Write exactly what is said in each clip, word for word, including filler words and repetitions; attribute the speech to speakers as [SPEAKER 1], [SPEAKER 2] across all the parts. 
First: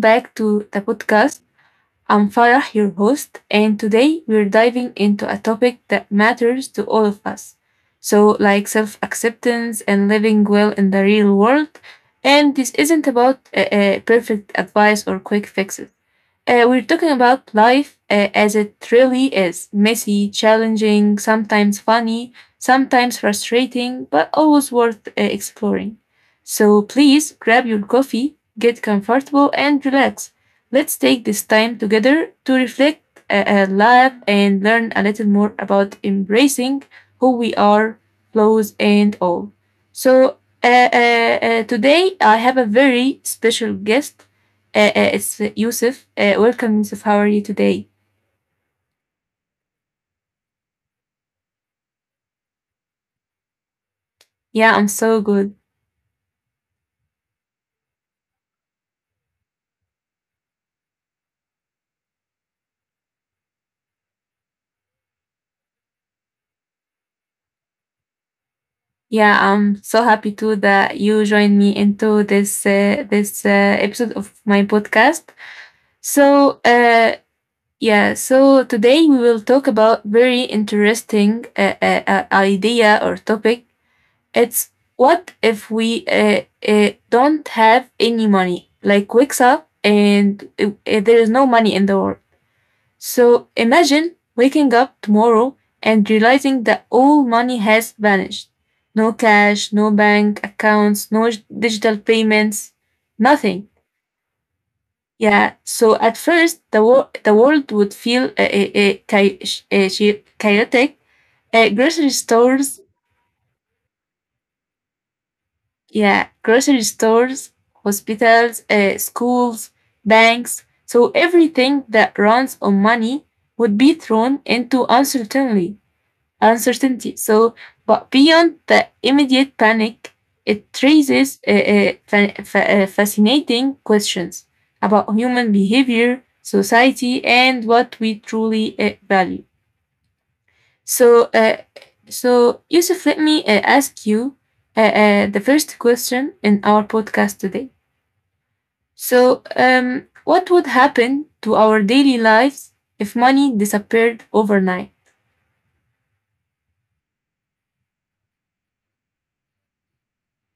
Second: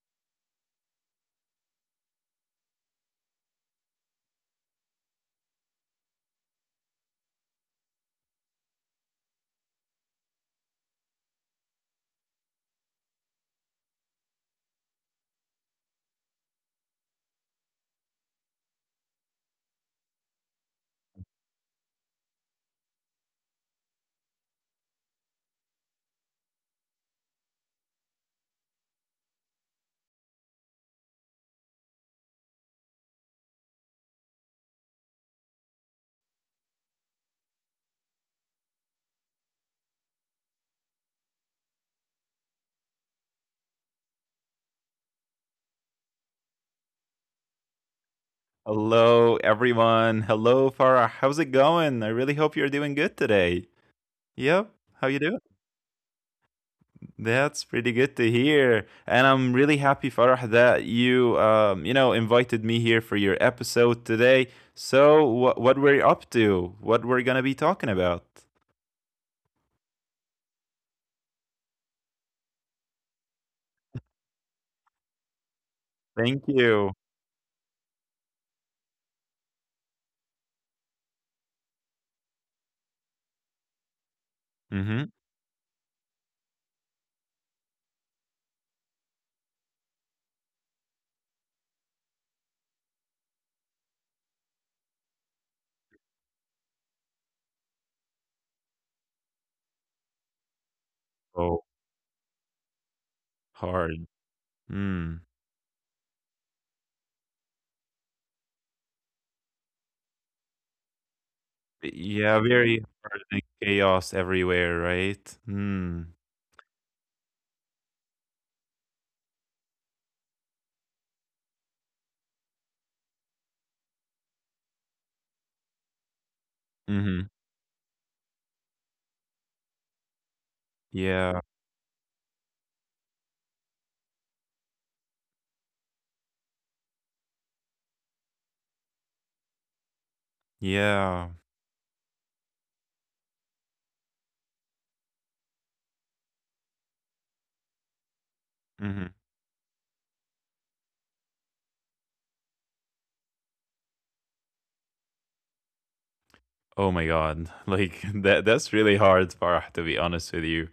[SPEAKER 1] back to the podcast. I'm Farah, your host, and today we're diving into a topic that matters to all of us. So, like self acceptance and living well in the real world. And this isn't about uh, uh, perfect advice or quick fixes. Uh, we're talking about life uh, as it really is messy, challenging, sometimes funny, sometimes frustrating, but always worth uh, exploring. So please grab your coffee, get comfortable, and relax. Let's take this time together to reflect, uh, uh, laugh, and learn a little more about embracing who we are, flaws, and all. So uh, uh, uh, today I have a very special guest, uh, uh, it's uh, Yusuf. Uh, welcome, Yusuf. How are you today?
[SPEAKER 2] Hello, everyone. Hello, Farah. How's it going? I really hope you're doing good today. Yep.
[SPEAKER 1] Yeah,
[SPEAKER 2] How
[SPEAKER 1] I'm
[SPEAKER 2] you doing?
[SPEAKER 1] so good.
[SPEAKER 2] That's pretty good to hear. And I'm really happy, Farah, that you, um, you know, invited me here for your episode today. So, what what we're up to? What we're gonna be talking about?
[SPEAKER 1] Yeah, I'm so happy too that you joined me into this uh, this uh, episode of my podcast.
[SPEAKER 2] Thank
[SPEAKER 1] So,
[SPEAKER 2] you.
[SPEAKER 1] uh, yeah, so today we will talk about very interesting uh, uh, uh, idea or topic. It's,
[SPEAKER 2] Mm-hmm.
[SPEAKER 1] what if we uh, uh, don't have any money? Like wakes up and uh, uh, there is no money in the world. So imagine waking up tomorrow and realizing that all money has vanished. No cash, no bank accounts, no j-
[SPEAKER 2] Oh,
[SPEAKER 1] digital payments, nothing.
[SPEAKER 2] hard. Hmm.
[SPEAKER 1] Yeah, so at first the, wor- the world would feel uh, uh, uh, chi- sh- uh, chi- chaotic. Uh, grocery
[SPEAKER 2] Yeah, very
[SPEAKER 1] stores,
[SPEAKER 2] hard and chaos everywhere, right? Hmm.
[SPEAKER 1] yeah, grocery stores, hospitals, uh, schools, banks. So everything that runs on money would be thrown into uncertainty.
[SPEAKER 2] Mm-hmm.
[SPEAKER 1] uncertainty. So, but beyond the immediate panic, it
[SPEAKER 2] Yeah.
[SPEAKER 1] raises uh, uh, fa- fa- uh, fascinating questions about human behavior, society, and what we truly uh, value.
[SPEAKER 2] Yeah.
[SPEAKER 1] So, uh, so Yusuf, let me uh, ask you uh, uh, the first question in our podcast today.
[SPEAKER 2] Mm-hmm.
[SPEAKER 1] So, um, what would happen to our daily lives if money disappeared overnight?
[SPEAKER 2] Oh my God. Like that that's really hard, Farah, to be honest with you.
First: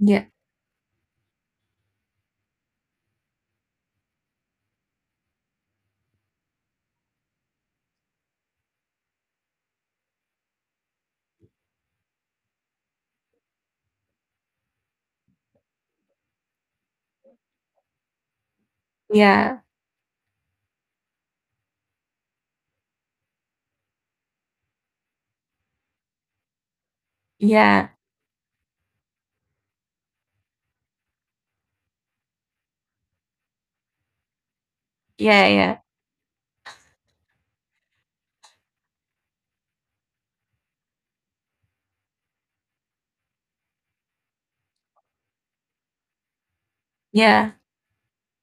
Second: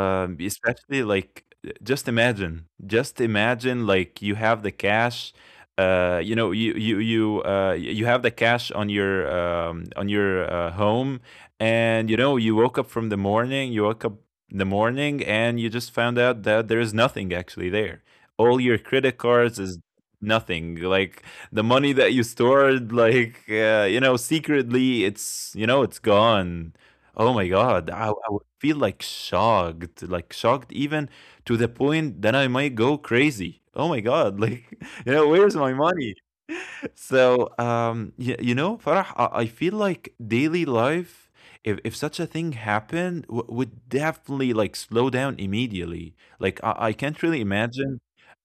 [SPEAKER 1] Yeah,
[SPEAKER 2] especially like, uh, just imagine, just imagine like you have the cash, uh, you know, you you you uh, y- you have the cash on your um, on your uh, home, and you know you woke up from the morning, you woke up in the morning, and you just found out that there is nothing actually there. All your credit cards
[SPEAKER 1] yeah,
[SPEAKER 2] is nothing. Like the money that you stored, like uh, you know, secretly, it's you know, it's gone. Oh my God,
[SPEAKER 1] yeah,
[SPEAKER 2] I, I would feel like shocked, like shocked even to the point that I might go crazy. Oh my God, like, you know,
[SPEAKER 1] yeah,
[SPEAKER 2] where's my
[SPEAKER 1] yeah,
[SPEAKER 2] money? So, um, you, you know, Farah, I, I feel like daily life, if, if such a thing happened, w- would definitely like slow down immediately. Like, I, I can't really
[SPEAKER 1] yeah.
[SPEAKER 2] imagine,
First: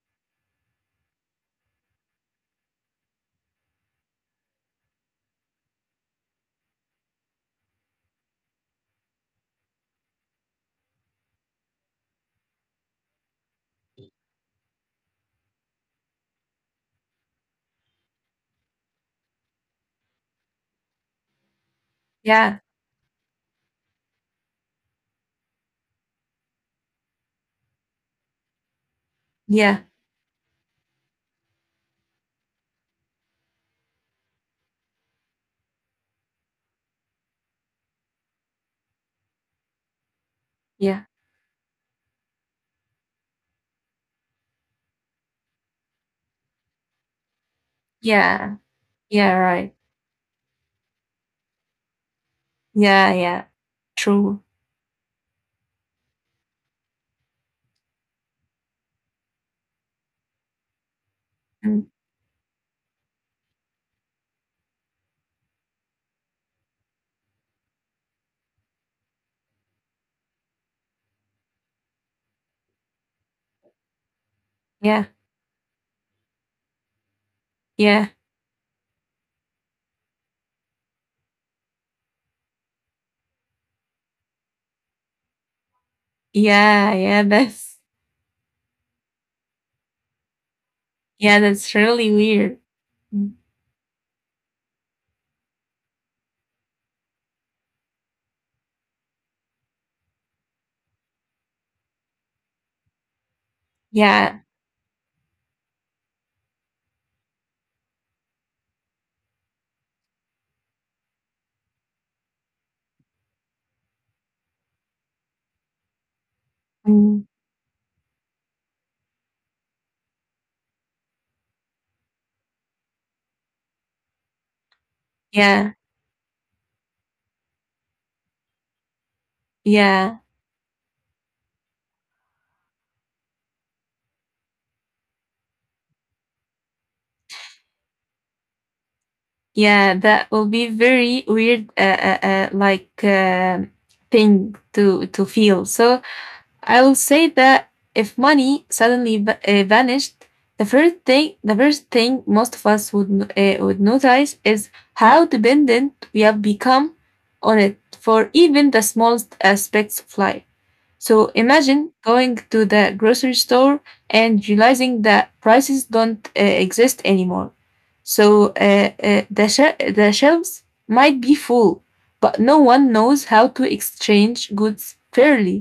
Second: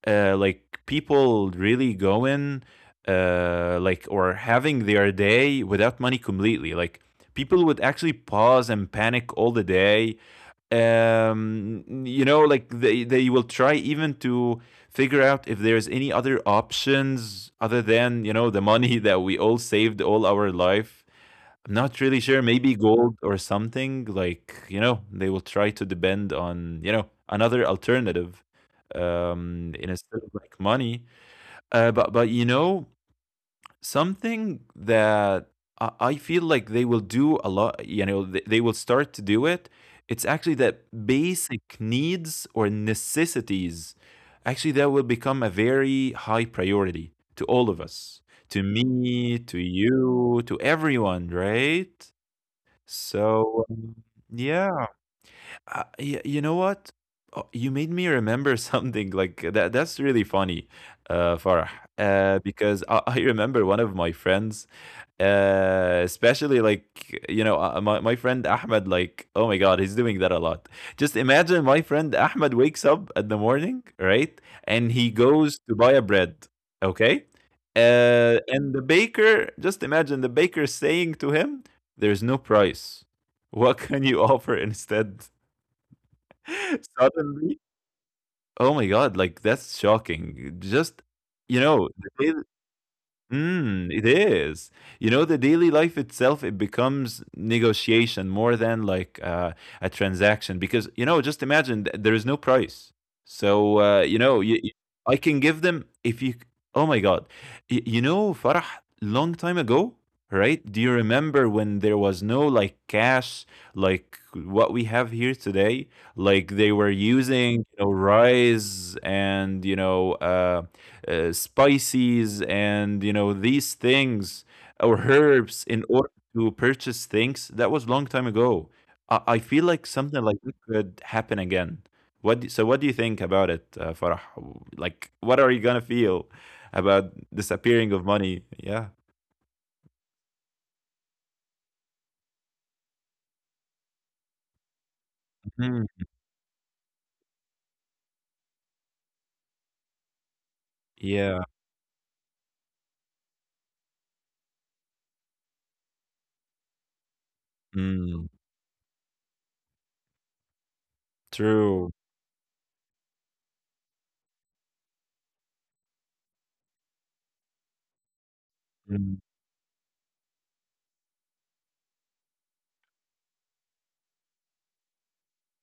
[SPEAKER 2] uh, like people really going, uh, like or having their day without money completely. Like, people would actually pause and panic all the day. Um you know, like they they will try even to figure out if there's any other options other than, you know, the money that we all saved all our life. I'm not really sure,
[SPEAKER 1] Yeah,
[SPEAKER 2] maybe gold or something. Like, you know, they will try to depend on, you know, another alternative um
[SPEAKER 1] yeah,
[SPEAKER 2] instead of like money. Uh but but you know, something that I I feel like they will do a lot, you know, th- they will start to do it. It's actually that
[SPEAKER 1] yeah,
[SPEAKER 2] basic needs or necessities, actually, that will become a very high priority to all of us,
[SPEAKER 1] yeah,
[SPEAKER 2] to
[SPEAKER 1] yeah,
[SPEAKER 2] me, to
[SPEAKER 1] right.
[SPEAKER 2] you, to everyone, right?
[SPEAKER 1] Yeah, yeah,
[SPEAKER 2] So, um,
[SPEAKER 1] true.
[SPEAKER 2] yeah, uh, y- you know what? Oh, you made me remember something like that. That's really funny, uh, Farah,
[SPEAKER 1] Mm,
[SPEAKER 2] uh, because I, I remember one of my friends. Uh especially like you know uh, My, my friend Ahmed, like oh my god, he's doing that a lot. Just imagine, my friend Ahmed wakes up at the morning, right, and he
[SPEAKER 1] yeah,
[SPEAKER 2] goes to buy a bread, okay,
[SPEAKER 1] yeah,
[SPEAKER 2] uh and the baker, just imagine the baker saying to him, there's no price, what can you offer instead?
[SPEAKER 1] yeah, yeah,
[SPEAKER 2] Suddenly,
[SPEAKER 1] that's,
[SPEAKER 2] oh my god, like that's shocking. Just,
[SPEAKER 1] yeah,
[SPEAKER 2] you
[SPEAKER 1] that's
[SPEAKER 2] know, the
[SPEAKER 1] really
[SPEAKER 2] day.
[SPEAKER 1] weird. Mm,
[SPEAKER 2] Mm, it is. You know, the daily life itself, it becomes negotiation more than like uh, a transaction because, you know, just imagine th- there is no price. So, uh, you
[SPEAKER 1] yeah,
[SPEAKER 2] know, you, you- I can give them if you, oh my God. Y- you know, Farah, long time ago, right? Do you remember when there was no like cash, like what we have here today? Like they were
[SPEAKER 1] mm,
[SPEAKER 2] using, you know, rice and, you know, uh, uh, spices, and you know, these things or herbs
[SPEAKER 1] yeah,
[SPEAKER 2] in order to purchase things. That was long time ago. i, I feel like
[SPEAKER 1] yeah,
[SPEAKER 2] something like that could happen again. What do, so what do you think about it, uh, Farah? Like what are you gonna feel about disappearing of money? Yeah.
[SPEAKER 1] yeah, that will be very weird, uh, uh, uh like, um thing to to feel.
[SPEAKER 2] Mhm.
[SPEAKER 1] So I'll say that if money suddenly va- uh, vanished, the first
[SPEAKER 2] Yeah.
[SPEAKER 1] thing, the first thing most of us would uh, would notice is how dependent we have become on it
[SPEAKER 2] Mm.
[SPEAKER 1] for even the smallest aspects of life. So
[SPEAKER 2] True.
[SPEAKER 1] imagine going to the grocery store and realizing that prices don't uh, exist anymore. So uh,
[SPEAKER 2] Mm.
[SPEAKER 1] uh, the she- the shelves might be full, but no one knows how to exchange goods fairly,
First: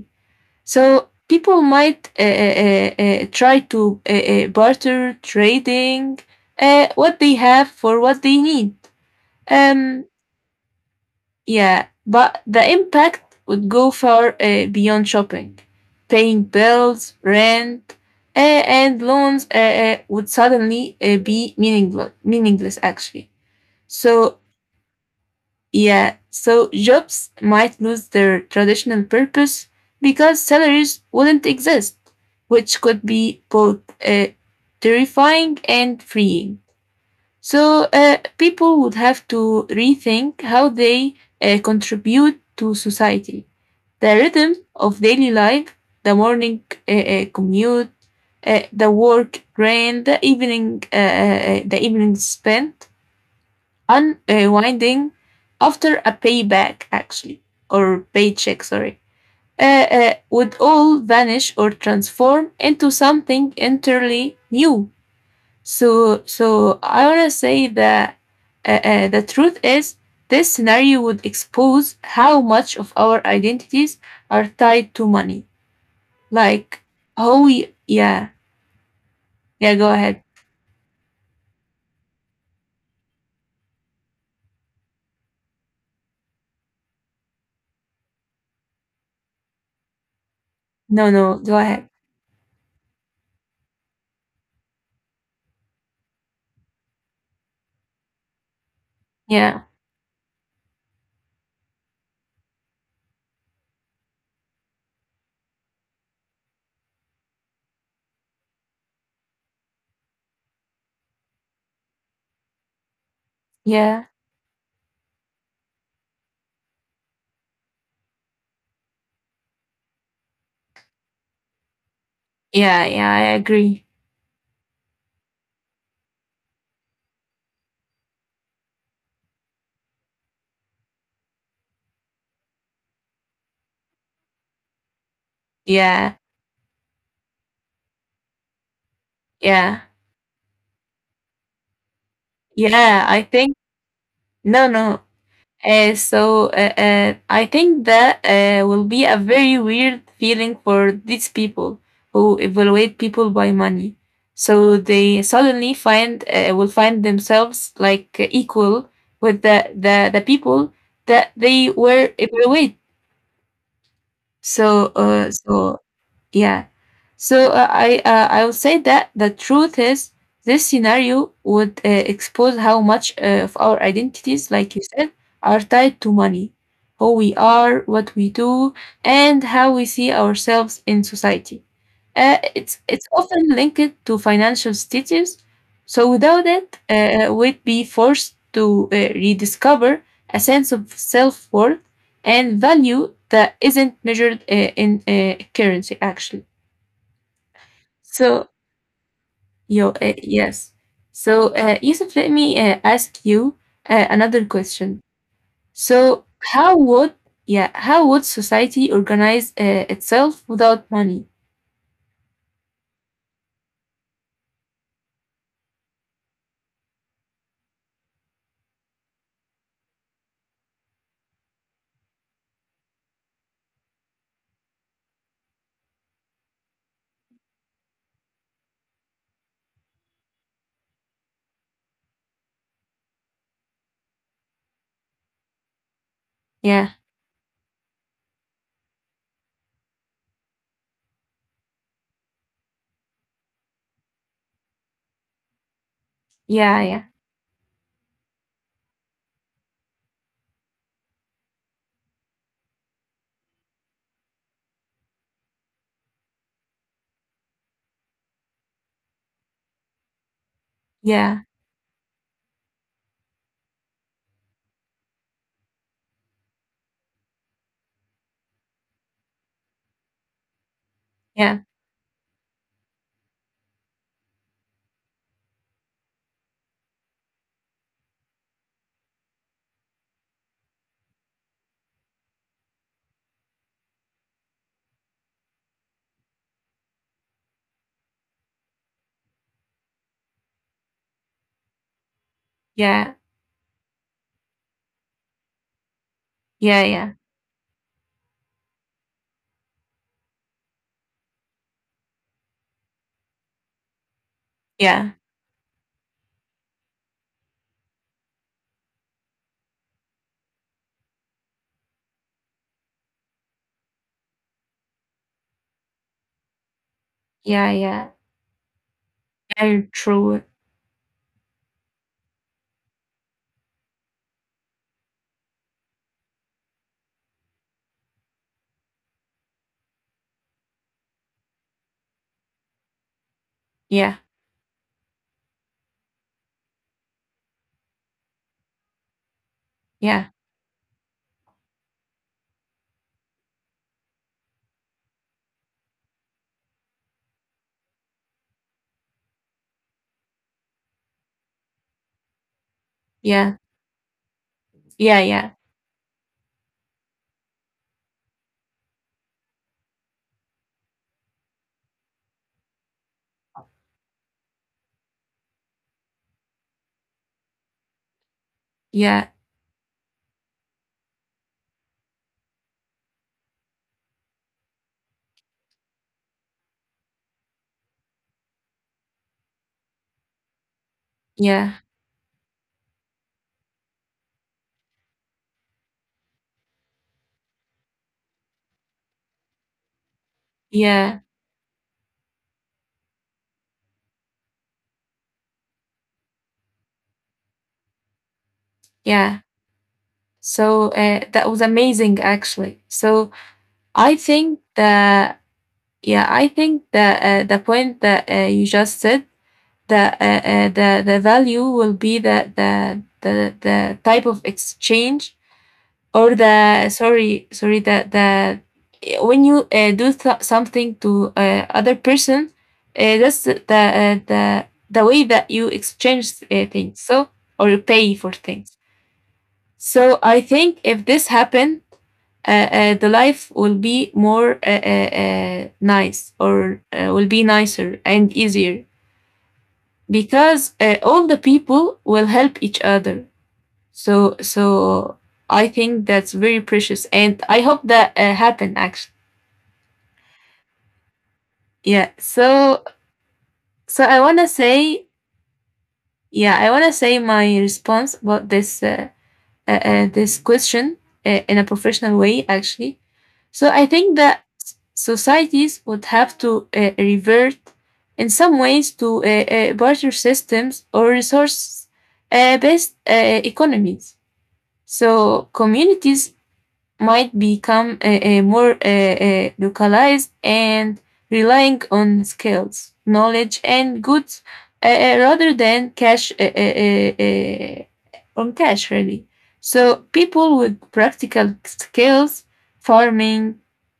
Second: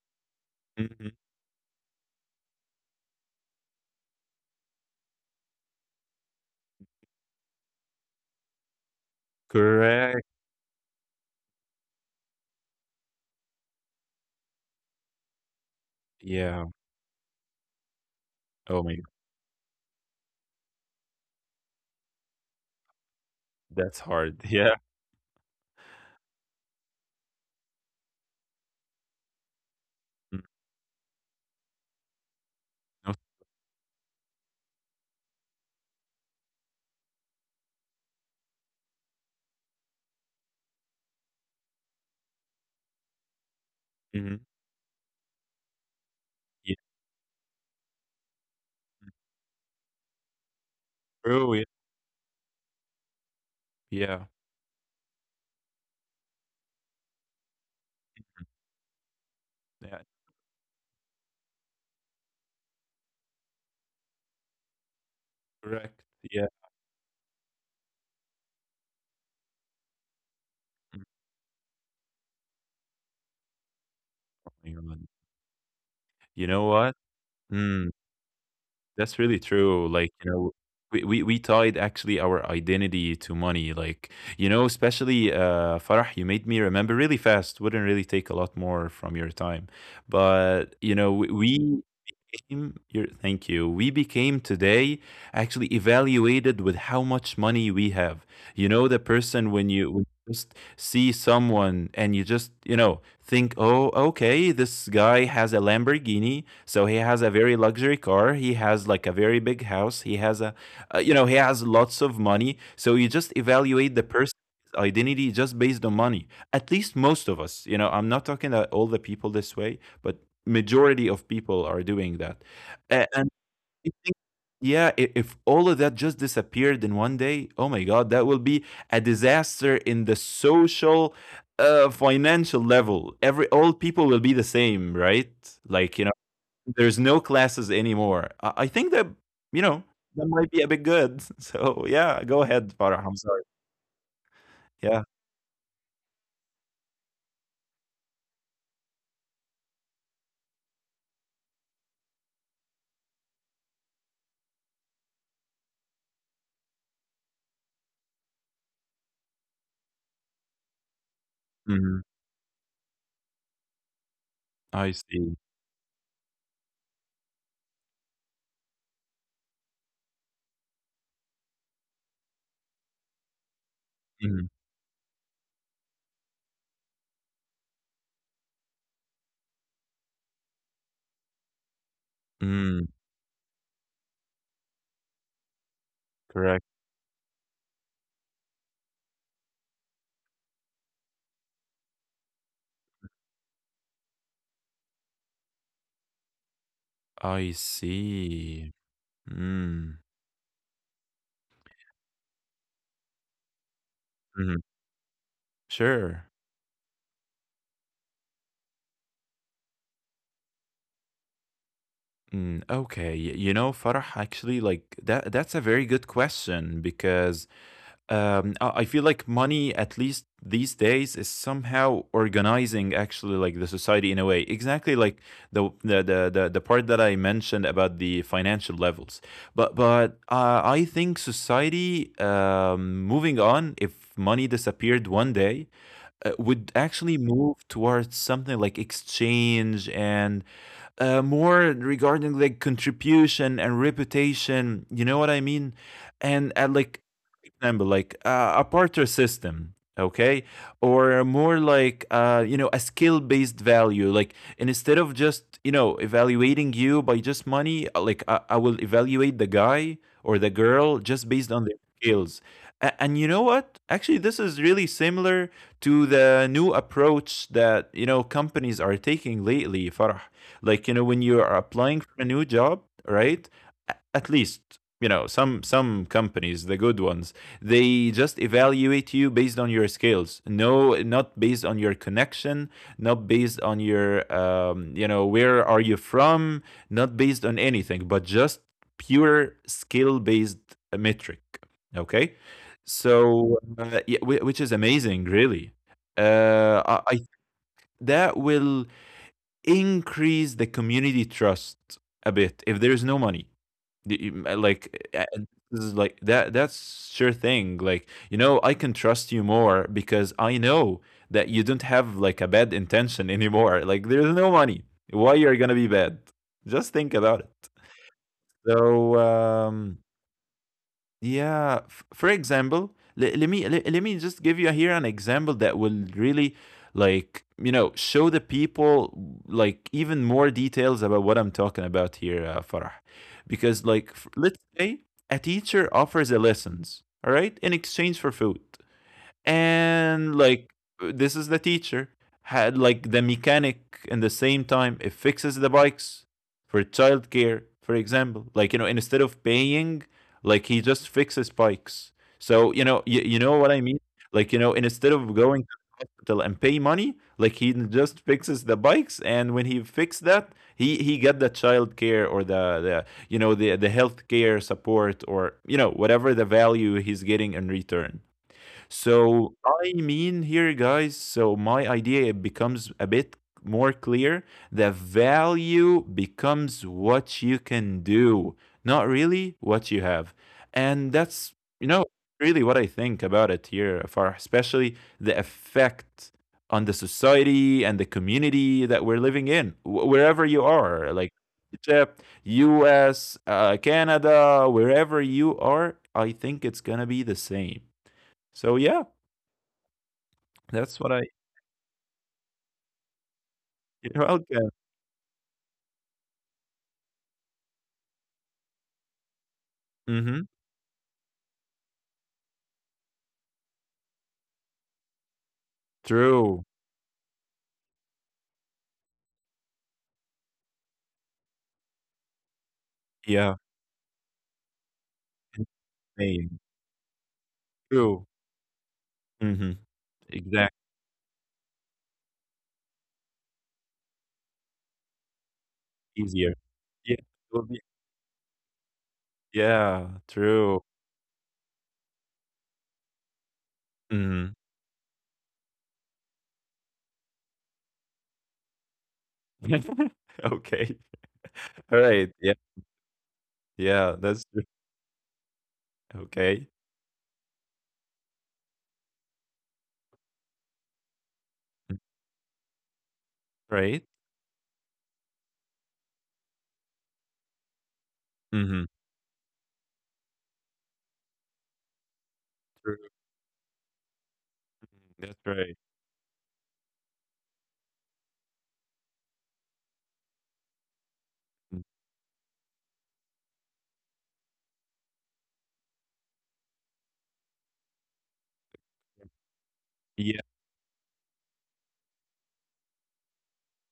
[SPEAKER 1] so
[SPEAKER 2] Mhm.
[SPEAKER 1] people might uh, uh, uh, try to uh, uh, barter, trading uh, what they have for what they need. Um,
[SPEAKER 2] Correct.
[SPEAKER 1] yeah, but the impact would go far uh, beyond shopping. Paying
[SPEAKER 2] Yeah.
[SPEAKER 1] bills, rent, uh,
[SPEAKER 2] Oh my
[SPEAKER 1] and
[SPEAKER 2] god,
[SPEAKER 1] loans uh, uh, would suddenly uh, be meaningless, meaningless, actually.
[SPEAKER 2] that's
[SPEAKER 1] So
[SPEAKER 2] hard. Yeah.
[SPEAKER 1] Yeah, so jobs might lose their traditional purpose because
[SPEAKER 2] Mm.
[SPEAKER 1] salaries wouldn't exist, which could
[SPEAKER 2] No.
[SPEAKER 1] be both uh, terrifying and freeing. So uh, people would have to rethink how they uh, contribute to society. The
[SPEAKER 2] Mhm.
[SPEAKER 1] rhythm of daily life, the morning
[SPEAKER 2] Yeah.
[SPEAKER 1] uh, uh, commute, uh, the work rain, the evening, uh, uh,
[SPEAKER 2] True.
[SPEAKER 1] uh,
[SPEAKER 2] Yeah.
[SPEAKER 1] the evening spent
[SPEAKER 2] Yeah,
[SPEAKER 1] unwinding after a payback, actually, or paycheck, sorry, uh,
[SPEAKER 2] yeah.
[SPEAKER 1] uh, would all vanish or transform into something entirely new.
[SPEAKER 2] Correct.
[SPEAKER 1] So,
[SPEAKER 2] Yeah.
[SPEAKER 1] so I want to say that uh, uh, the truth is this scenario
[SPEAKER 2] Mm,
[SPEAKER 1] would expose how much of our identities are
[SPEAKER 2] oh my
[SPEAKER 1] tied
[SPEAKER 2] god.
[SPEAKER 1] to money.
[SPEAKER 2] You know
[SPEAKER 1] Like,
[SPEAKER 2] what?
[SPEAKER 1] oh, y-
[SPEAKER 2] Mm,
[SPEAKER 1] yeah,
[SPEAKER 2] that's really
[SPEAKER 1] yeah,
[SPEAKER 2] true.
[SPEAKER 1] go
[SPEAKER 2] Like,
[SPEAKER 1] ahead.
[SPEAKER 2] you know, we, we, we tied actually our identity to money. Like, you know, especially, uh, Farah, you made me remember really fast. Wouldn't really take a lot more from your time. But, you
[SPEAKER 1] No,
[SPEAKER 2] know, we,
[SPEAKER 1] no, go
[SPEAKER 2] we
[SPEAKER 1] ahead.
[SPEAKER 2] became, your, thank you. We became today actually evaluated with how much money we have. You know, the person
[SPEAKER 1] Yeah,
[SPEAKER 2] when you when you just see someone and you just, you know, think, oh, okay, this guy has a Lamborghini. So he has a very luxury car. He has like a very big house. He has a, uh, you know, he has lots of money. So you just evaluate the
[SPEAKER 1] yeah,
[SPEAKER 2] person's identity just based on money. At least most of us, you know, I'm not talking that all the people this way, but majority of people are doing that.
[SPEAKER 1] yeah,
[SPEAKER 2] A-
[SPEAKER 1] yeah, I
[SPEAKER 2] and
[SPEAKER 1] agree.
[SPEAKER 2] you think, yeah, I if all of that just disappeared in one day, oh my god, that will be a disaster in the social, uh, financial level. Every all people will be the same, right? Like, you know,
[SPEAKER 1] Yeah,
[SPEAKER 2] there's no classes anymore. I, I think that, you know,
[SPEAKER 1] yeah.
[SPEAKER 2] that might be a bit good. So yeah, go ahead, Farah.
[SPEAKER 1] Yeah,
[SPEAKER 2] I'm
[SPEAKER 1] I
[SPEAKER 2] sorry.
[SPEAKER 1] think, no, no.
[SPEAKER 2] Yeah.
[SPEAKER 1] Uh, so uh, uh, I think that uh, will be a very weird feeling for these people who evaluate people by money. So they suddenly find uh, will find themselves like equal with the, the the people that they
[SPEAKER 2] Mhm.
[SPEAKER 1] were evaluate. So
[SPEAKER 2] I
[SPEAKER 1] uh,
[SPEAKER 2] see.
[SPEAKER 1] so yeah. So uh, I uh, I will say that the truth is this scenario would uh, expose how much uh, of our identities,
[SPEAKER 2] Mhm.
[SPEAKER 1] like you said, are tied to money, who we are, what we do, and how we see ourselves in society. Uh, it's
[SPEAKER 2] Mm,
[SPEAKER 1] it's often linked to financial status. So without
[SPEAKER 2] correct.
[SPEAKER 1] it, uh, we'd be forced to uh, rediscover a sense of self worth and value that isn't measured uh, in uh, currency, actually.
[SPEAKER 2] I
[SPEAKER 1] So
[SPEAKER 2] see.
[SPEAKER 1] yo
[SPEAKER 2] Mm.
[SPEAKER 1] uh, yes. So uh, Yusuf, let me uh, ask you uh, another
[SPEAKER 2] Mhm.
[SPEAKER 1] question. So,
[SPEAKER 2] Sure.
[SPEAKER 1] how would yeah, how would society organize uh, itself without money?
[SPEAKER 2] Mm, okay, y- you know, Farah, actually, like that that's a very good question because um I I feel like money, at least these days, is somehow organizing actually like the society in a way. Exactly like the the the the, the part that I mentioned about the financial levels. But but uh, I think society, um moving on, if money disappeared one day, uh, would
[SPEAKER 1] Yeah,
[SPEAKER 2] actually move towards something like exchange and, uh, more regarding like contribution and reputation. You know what I mean? And at
[SPEAKER 1] yeah, yeah,
[SPEAKER 2] like example, like uh, a barter system, okay, or more like, uh, you know, a skill-based value. Like, and instead of just, you know, evaluating you by just money, uh, like I, I will evaluate the guy or the girl just
[SPEAKER 1] yeah,
[SPEAKER 2] based on their skills. A- And you know what? Actually, this is really similar to the new approach that, you know, companies are taking lately. Farah, like you know, when you
[SPEAKER 1] yeah,
[SPEAKER 2] are applying for a new job, right? A- at least, you know, some some companies, the good ones, they just evaluate you based on your skills, no, not based on your connection, not based on your, um, you know, where are you from, not based on anything, but just pure skill based metric, okay.
[SPEAKER 1] yeah,
[SPEAKER 2] So, uh, yeah, which is amazing, really.
[SPEAKER 1] yeah,
[SPEAKER 2] uh, I,
[SPEAKER 1] yeah,
[SPEAKER 2] I that will increase the community trust a bit if there is no money. The-
[SPEAKER 1] yeah,
[SPEAKER 2] like uh, this is like that that's sure thing, like, you know, I can trust you more because I know that you don't have like a bad intention anymore. Like, there's no money, why you're gonna be bad? Just think about
[SPEAKER 1] yeah,
[SPEAKER 2] it.
[SPEAKER 1] yeah,
[SPEAKER 2] So
[SPEAKER 1] yeah,
[SPEAKER 2] um
[SPEAKER 1] true,
[SPEAKER 2] yeah. F- for example, le- let me le- let me just give you here an example that will really, like, you know, show the people like even more details about what I'm talking about here, uh, Farah. Because
[SPEAKER 1] yeah,
[SPEAKER 2] like, f- let's say a teacher offers a lessons, all right, in exchange for food.
[SPEAKER 1] yeah,
[SPEAKER 2] And like, this is the teacher had like, the mechanic, in the same time, it fixes the bikes for childcare, for example, like, you know, instead of paying, like he just fixes bikes. So, you know, you, you
[SPEAKER 1] yeah,
[SPEAKER 2] know what I mean? Like, you know, instead
[SPEAKER 1] yeah,
[SPEAKER 2] of
[SPEAKER 1] yeah,
[SPEAKER 2] going to the hospital and pay money, like, he just fixes the bikes. And when he fixed that, he he got the child care or the the you know the the health care support, or you know, whatever the value he's getting in return.
[SPEAKER 1] yeah,
[SPEAKER 2] So I mean here, guys, so my idea becomes a bit more clear. The value becomes what you can do, not really what you have. And that's,
[SPEAKER 1] yeah,
[SPEAKER 2] you know, really what I think about it here, Farah, especially the effect on the society and the community that we're living in, wh- wherever you are,
[SPEAKER 1] yeah,
[SPEAKER 2] like Egypt, U S, uh, Canada, wherever you are, I think it's going to be the same. So, yeah.
[SPEAKER 1] yeah. So
[SPEAKER 2] That's what
[SPEAKER 1] uh,
[SPEAKER 2] I.
[SPEAKER 1] that was amazing, actually. So I think
[SPEAKER 2] Okay.
[SPEAKER 1] that yeah, I think that uh, the point that uh, you just said, that uh,
[SPEAKER 2] Mhm.
[SPEAKER 1] uh, the the value will be the the the the type of exchange, or
[SPEAKER 2] True.
[SPEAKER 1] the sorry sorry that the when you uh, do th- something to uh, other person, uh, that's the
[SPEAKER 2] Yeah,
[SPEAKER 1] the uh, the the way that you
[SPEAKER 2] it's
[SPEAKER 1] exchange uh,
[SPEAKER 2] saying.
[SPEAKER 1] things. So or you pay for
[SPEAKER 2] True.
[SPEAKER 1] things.
[SPEAKER 2] Mhm.
[SPEAKER 1] So I think
[SPEAKER 2] Exact.
[SPEAKER 1] if this happened, uh, uh, the life will be more uh, uh, uh, nice,
[SPEAKER 2] Easier.
[SPEAKER 1] or uh,
[SPEAKER 2] Yeah,
[SPEAKER 1] will
[SPEAKER 2] it
[SPEAKER 1] be
[SPEAKER 2] will be.
[SPEAKER 1] nicer and easier,
[SPEAKER 2] Yeah,
[SPEAKER 1] because
[SPEAKER 2] true.
[SPEAKER 1] uh, all the people will help each other. So
[SPEAKER 2] Mhm.
[SPEAKER 1] so I think that's very precious, and I hope that uh, happen, actually.
[SPEAKER 2] Okay.
[SPEAKER 1] Yeah.
[SPEAKER 2] Alright, yeah,
[SPEAKER 1] So so I
[SPEAKER 2] yeah,
[SPEAKER 1] wanna
[SPEAKER 2] that's true.
[SPEAKER 1] say yeah, I
[SPEAKER 2] Okay.
[SPEAKER 1] wanna say my response about this uh, uh, uh, this question uh, in a
[SPEAKER 2] Mm,
[SPEAKER 1] professional way, actually. So I
[SPEAKER 2] right?
[SPEAKER 1] think that s- societies would have to uh, revert in some ways
[SPEAKER 2] Mhm.
[SPEAKER 1] to uh, uh, barter systems or resource uh, based
[SPEAKER 2] True.
[SPEAKER 1] uh, economies.
[SPEAKER 2] Mm, that's
[SPEAKER 1] So
[SPEAKER 2] right.
[SPEAKER 1] communities might become a, a more a a localized and relying
[SPEAKER 2] Mm,
[SPEAKER 1] on skills, knowledge, and goods, uh, uh, rather than cash, uh, uh, uh, on cash, really. So
[SPEAKER 2] yeah.
[SPEAKER 1] people with practical skills, farming,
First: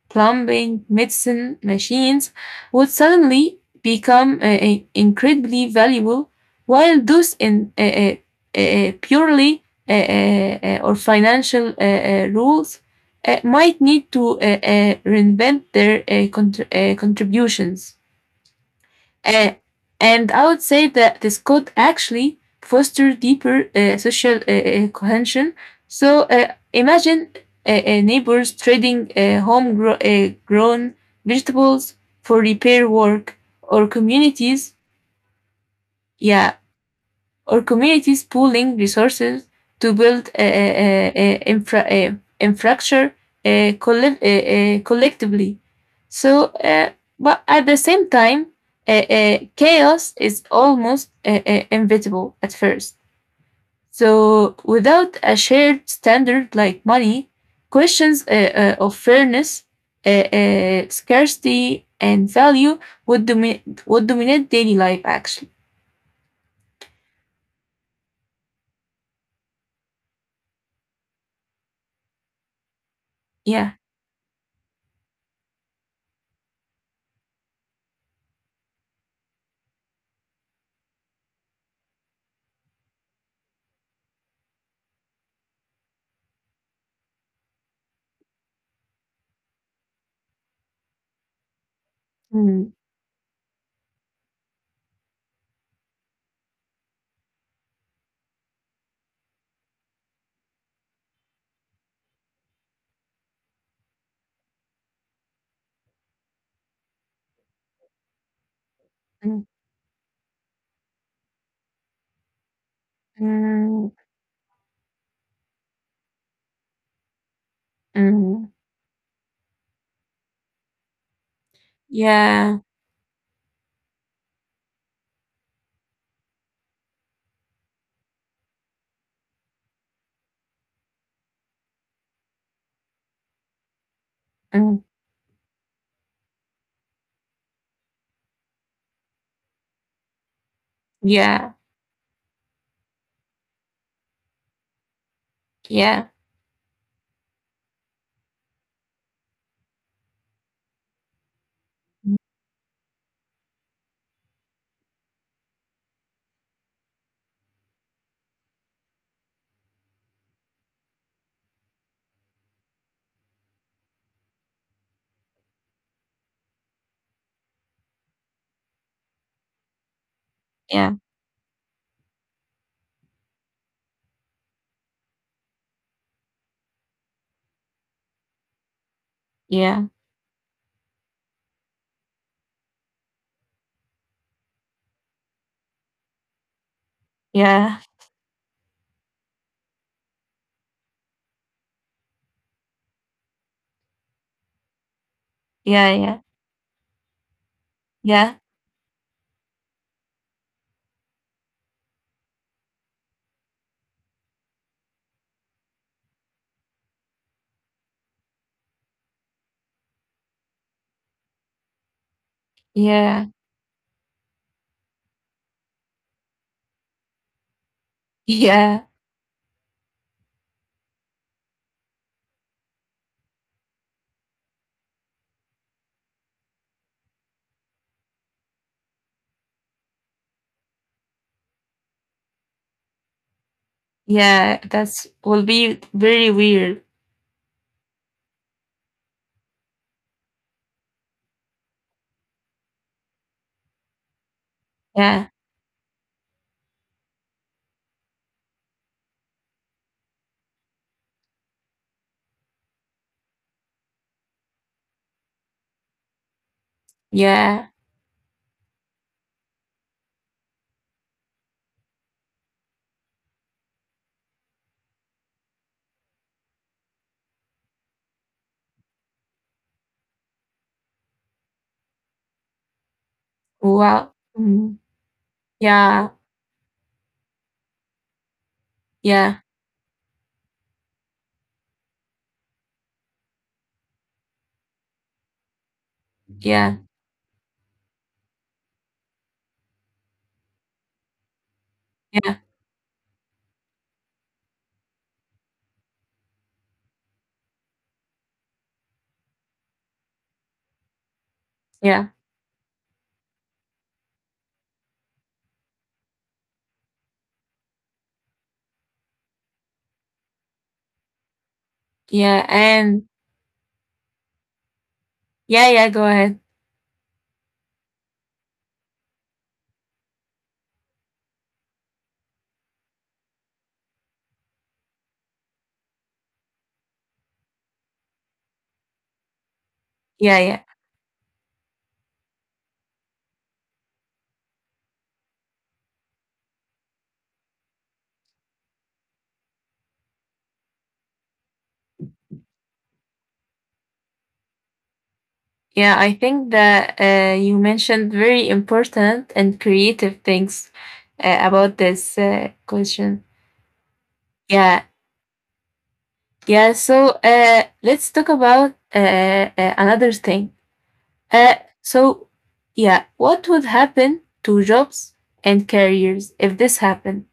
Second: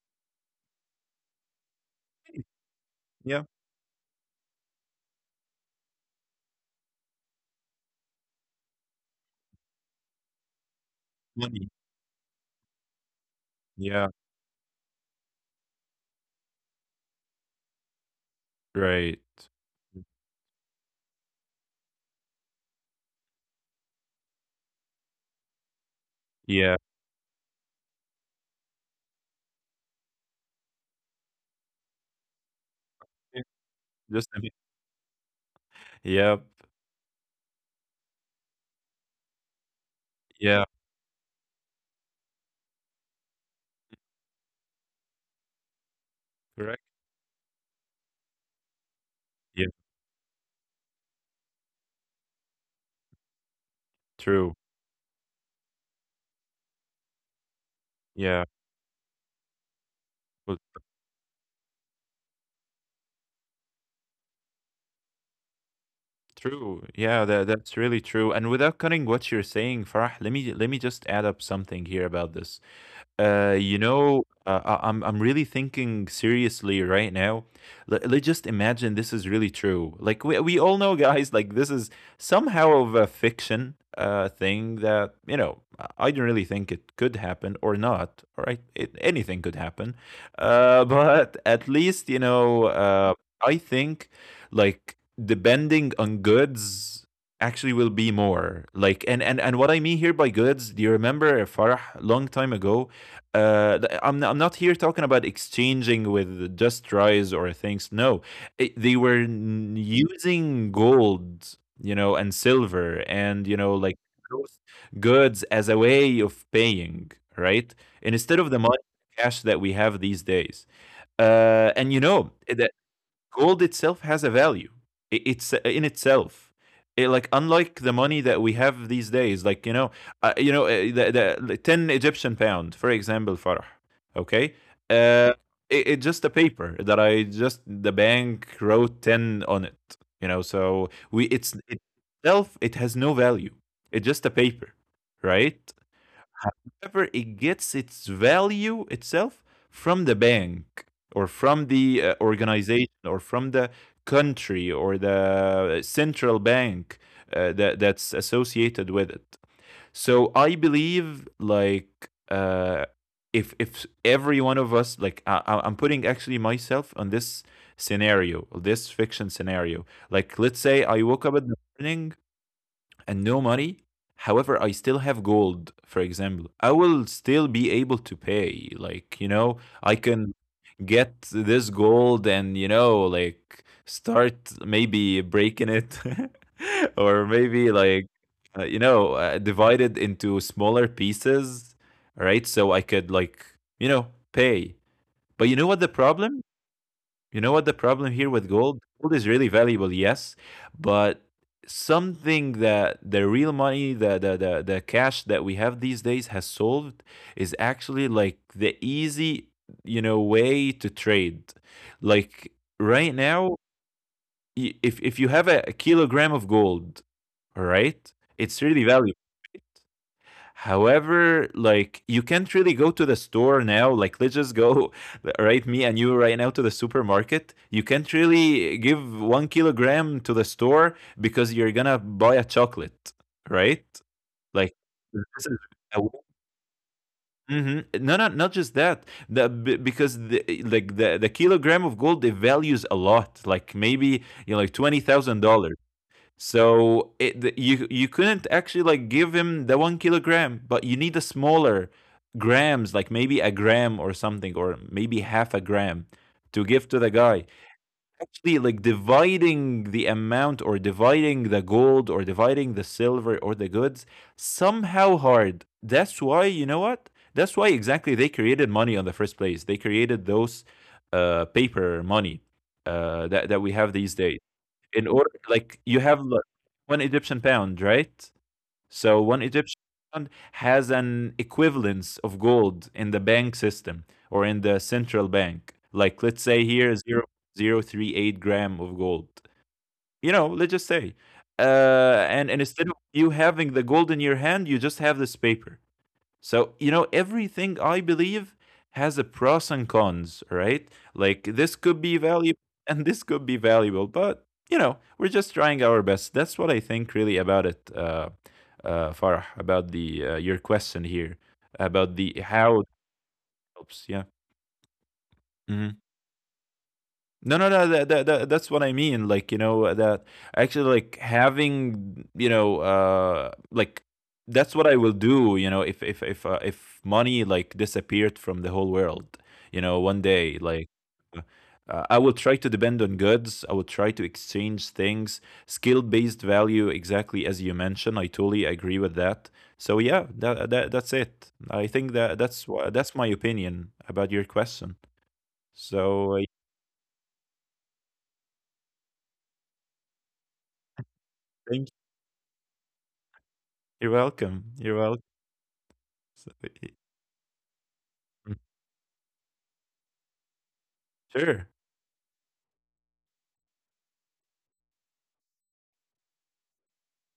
[SPEAKER 1] plumbing, medicine, machines, would
[SPEAKER 2] Yeah,
[SPEAKER 1] suddenly become uh, uh, incredibly valuable, while those in uh, uh, uh, purely uh, uh, uh, or
[SPEAKER 2] money.
[SPEAKER 1] financial uh, uh, rules uh, might
[SPEAKER 2] Yeah,
[SPEAKER 1] need to uh, uh, reinvent their eh, contr- eh, contributions.
[SPEAKER 2] right.
[SPEAKER 1] Uh, and I would say that this could actually foster deeper uh, social uh, cohesion. So uh,
[SPEAKER 2] Yeah.
[SPEAKER 1] imagine uh, uh, neighbors trading uh, homegrown uh, vegetables for repair work,
[SPEAKER 2] Yeah,
[SPEAKER 1] or
[SPEAKER 2] just a bit.
[SPEAKER 1] communities
[SPEAKER 2] Yep,
[SPEAKER 1] yeah, or communities pooling resources to build uh,
[SPEAKER 2] yeah,
[SPEAKER 1] uh, uh, infra, uh, infrastructure uh, colle- uh, uh, collectively. So,
[SPEAKER 2] correct.
[SPEAKER 1] uh, but at the same time, uh, uh,
[SPEAKER 2] Yeah,
[SPEAKER 1] chaos is almost uh, uh, inevitable at first.
[SPEAKER 2] true.
[SPEAKER 1] So, without a shared standard like money, questions
[SPEAKER 2] Yeah, well,
[SPEAKER 1] uh, uh, of fairness, uh, uh, scarcity, and value would, domi- would dominate daily life, actually.
[SPEAKER 2] true. Yeah, that that's really true. And without cutting what you're saying, Farah, let me let me just add up something here about this. Uh, you
[SPEAKER 1] Yeah.
[SPEAKER 2] know, uh, I- I'm I'm really thinking seriously right now. Let, let's just imagine this is really true. Like we we all know, guys. Like this is somehow of a fiction uh thing that, you know, I I don't really think it could happen or not. All right, it, anything could happen. Uh, but at least you know,
[SPEAKER 1] Mm,
[SPEAKER 2] uh, I think like depending on goods actually will be more like and and and what I mean here by goods. Do you remember, Farah, long time ago, uh, I'm I'm not here talking about exchanging with Just Rise or things. No, it, they were
[SPEAKER 1] mm,
[SPEAKER 2] using gold, you know, and silver, and you know,
[SPEAKER 1] mm.
[SPEAKER 2] like those goods as a way of paying, right? And instead of
[SPEAKER 1] Mm,
[SPEAKER 2] the money cash that we have these days. Uh, and you know, it,
[SPEAKER 1] yeah,
[SPEAKER 2] Gold itself has a value, I- it's uh, in itself. It, like, unlike the money that we have these days, like you know, uh, you know uh, the, the, the ten Egyptian pound for example, Farah, okay,
[SPEAKER 1] mm,
[SPEAKER 2] uh, it, it's just a paper that I, just the bank wrote ten on it, you know, so we, it's
[SPEAKER 1] yeah,
[SPEAKER 2] itself, it has no value. It's just a paper, right?
[SPEAKER 1] yeah,
[SPEAKER 2] However, it gets its value itself from the bank, or from the uh,
[SPEAKER 1] mm,
[SPEAKER 2] organization, or from the country or the central bank uh, that that's associated with it. So I believe like, uh, if if every one of us, like I, I- i'm putting actually myself on this scenario, this fiction scenario. Like let's say
[SPEAKER 1] yeah,
[SPEAKER 2] I woke up in the morning and no money, however I still have gold for example. I will still be able to pay, like you know, I
[SPEAKER 1] yeah,
[SPEAKER 2] can get this gold and you know like start maybe breaking it, or maybe
[SPEAKER 1] yeah,
[SPEAKER 2] like, uh, you know uh, divide it into smaller pieces. All right, so I could like, you know, pay. But you know what the
[SPEAKER 1] yeah,
[SPEAKER 2] problem, you know what the problem here
[SPEAKER 1] yeah, yeah,
[SPEAKER 2] with gold? Gold is really valuable, yes, but something that the real money, the the the, the cash that we have these days has solved is actually like the easy, you know, way to trade. Like right
[SPEAKER 1] yeah,
[SPEAKER 2] now, y- if if you have a, a kilogram of gold, all right, it's really
[SPEAKER 1] yeah,
[SPEAKER 2] valuable. Right? However, like you can't really go to the store now. Like let's just go, right? Me and you right now to the supermarket. You can't really give one kilogram to the store because you're gonna buy a chocolate, right?
[SPEAKER 1] yeah.
[SPEAKER 2] Like
[SPEAKER 1] That's
[SPEAKER 2] this
[SPEAKER 1] will
[SPEAKER 2] is
[SPEAKER 1] be
[SPEAKER 2] a
[SPEAKER 1] very weird.
[SPEAKER 2] Mhm. No, no, not just that. The b- because the, like, the the kilogram of gold, it values a lot. Like maybe you know, like twenty
[SPEAKER 1] Yeah,
[SPEAKER 2] thousand dollars. So it, you you couldn't actually like give him the one kilogram, but you need a smaller grams, like maybe a gram or something, or maybe half a gram to give to the guy.
[SPEAKER 1] yeah.
[SPEAKER 2] Actually, like dividing the amount or dividing the gold or dividing the silver or the goods, somehow hard. That's why, you know what? That's why exactly they created money on the first place. They created those uh, paper money uh, that that we have these
[SPEAKER 1] Wow.
[SPEAKER 2] days,
[SPEAKER 1] Mm,
[SPEAKER 2] in order like you
[SPEAKER 1] yeah,
[SPEAKER 2] have, look, one Egyptian pound, right? So one
[SPEAKER 1] yeah,
[SPEAKER 2] Egyptian pound has an equivalence of gold in the bank system or in the central bank. Like let's say
[SPEAKER 1] yeah,
[SPEAKER 2] here zero zero three eight gram of gold. You know, let's just say. Uh,
[SPEAKER 1] yeah,
[SPEAKER 2] and, and instead of you having the gold in your hand, you just have this paper. So, you know, everything I believe has a pros and cons, right? Like this could
[SPEAKER 1] yeah,
[SPEAKER 2] be valuable and this could be valuable, but you know, we're just trying our best. That's what I think really about it, uh, uh, Farah, about the uh, your question here about the
[SPEAKER 1] yeah.
[SPEAKER 2] how it
[SPEAKER 1] And
[SPEAKER 2] helps. Yeah.
[SPEAKER 1] yeah, yeah.
[SPEAKER 2] Mhm.
[SPEAKER 1] Go ahead.
[SPEAKER 2] No, no, no. That, that, that that's what I mean. Like you know that actually like having you know uh like that's what I will do. You know if if if uh, if money like disappeared from the whole world, you know one
[SPEAKER 1] Yeah,
[SPEAKER 2] day
[SPEAKER 1] yeah,
[SPEAKER 2] like. Uh, I will try to depend on goods. I will try to exchange things. Skill based value, exactly as you mentioned. I totally agree with that. So yeah, that, that that's it. I think that that's wha- that's my opinion about your question.
[SPEAKER 1] yeah. I
[SPEAKER 2] So I
[SPEAKER 1] think that uh, you mentioned very important and creative things uh, about
[SPEAKER 2] think.
[SPEAKER 1] this uh, question.
[SPEAKER 2] You're welcome.
[SPEAKER 1] Yeah,
[SPEAKER 2] You're welcome. So,
[SPEAKER 1] yeah,
[SPEAKER 2] I
[SPEAKER 1] so uh, let's talk
[SPEAKER 2] mm,
[SPEAKER 1] about uh, uh, another thing. Uh,
[SPEAKER 2] sure.
[SPEAKER 1] so, yeah, what would happen to jobs and careers if this happened?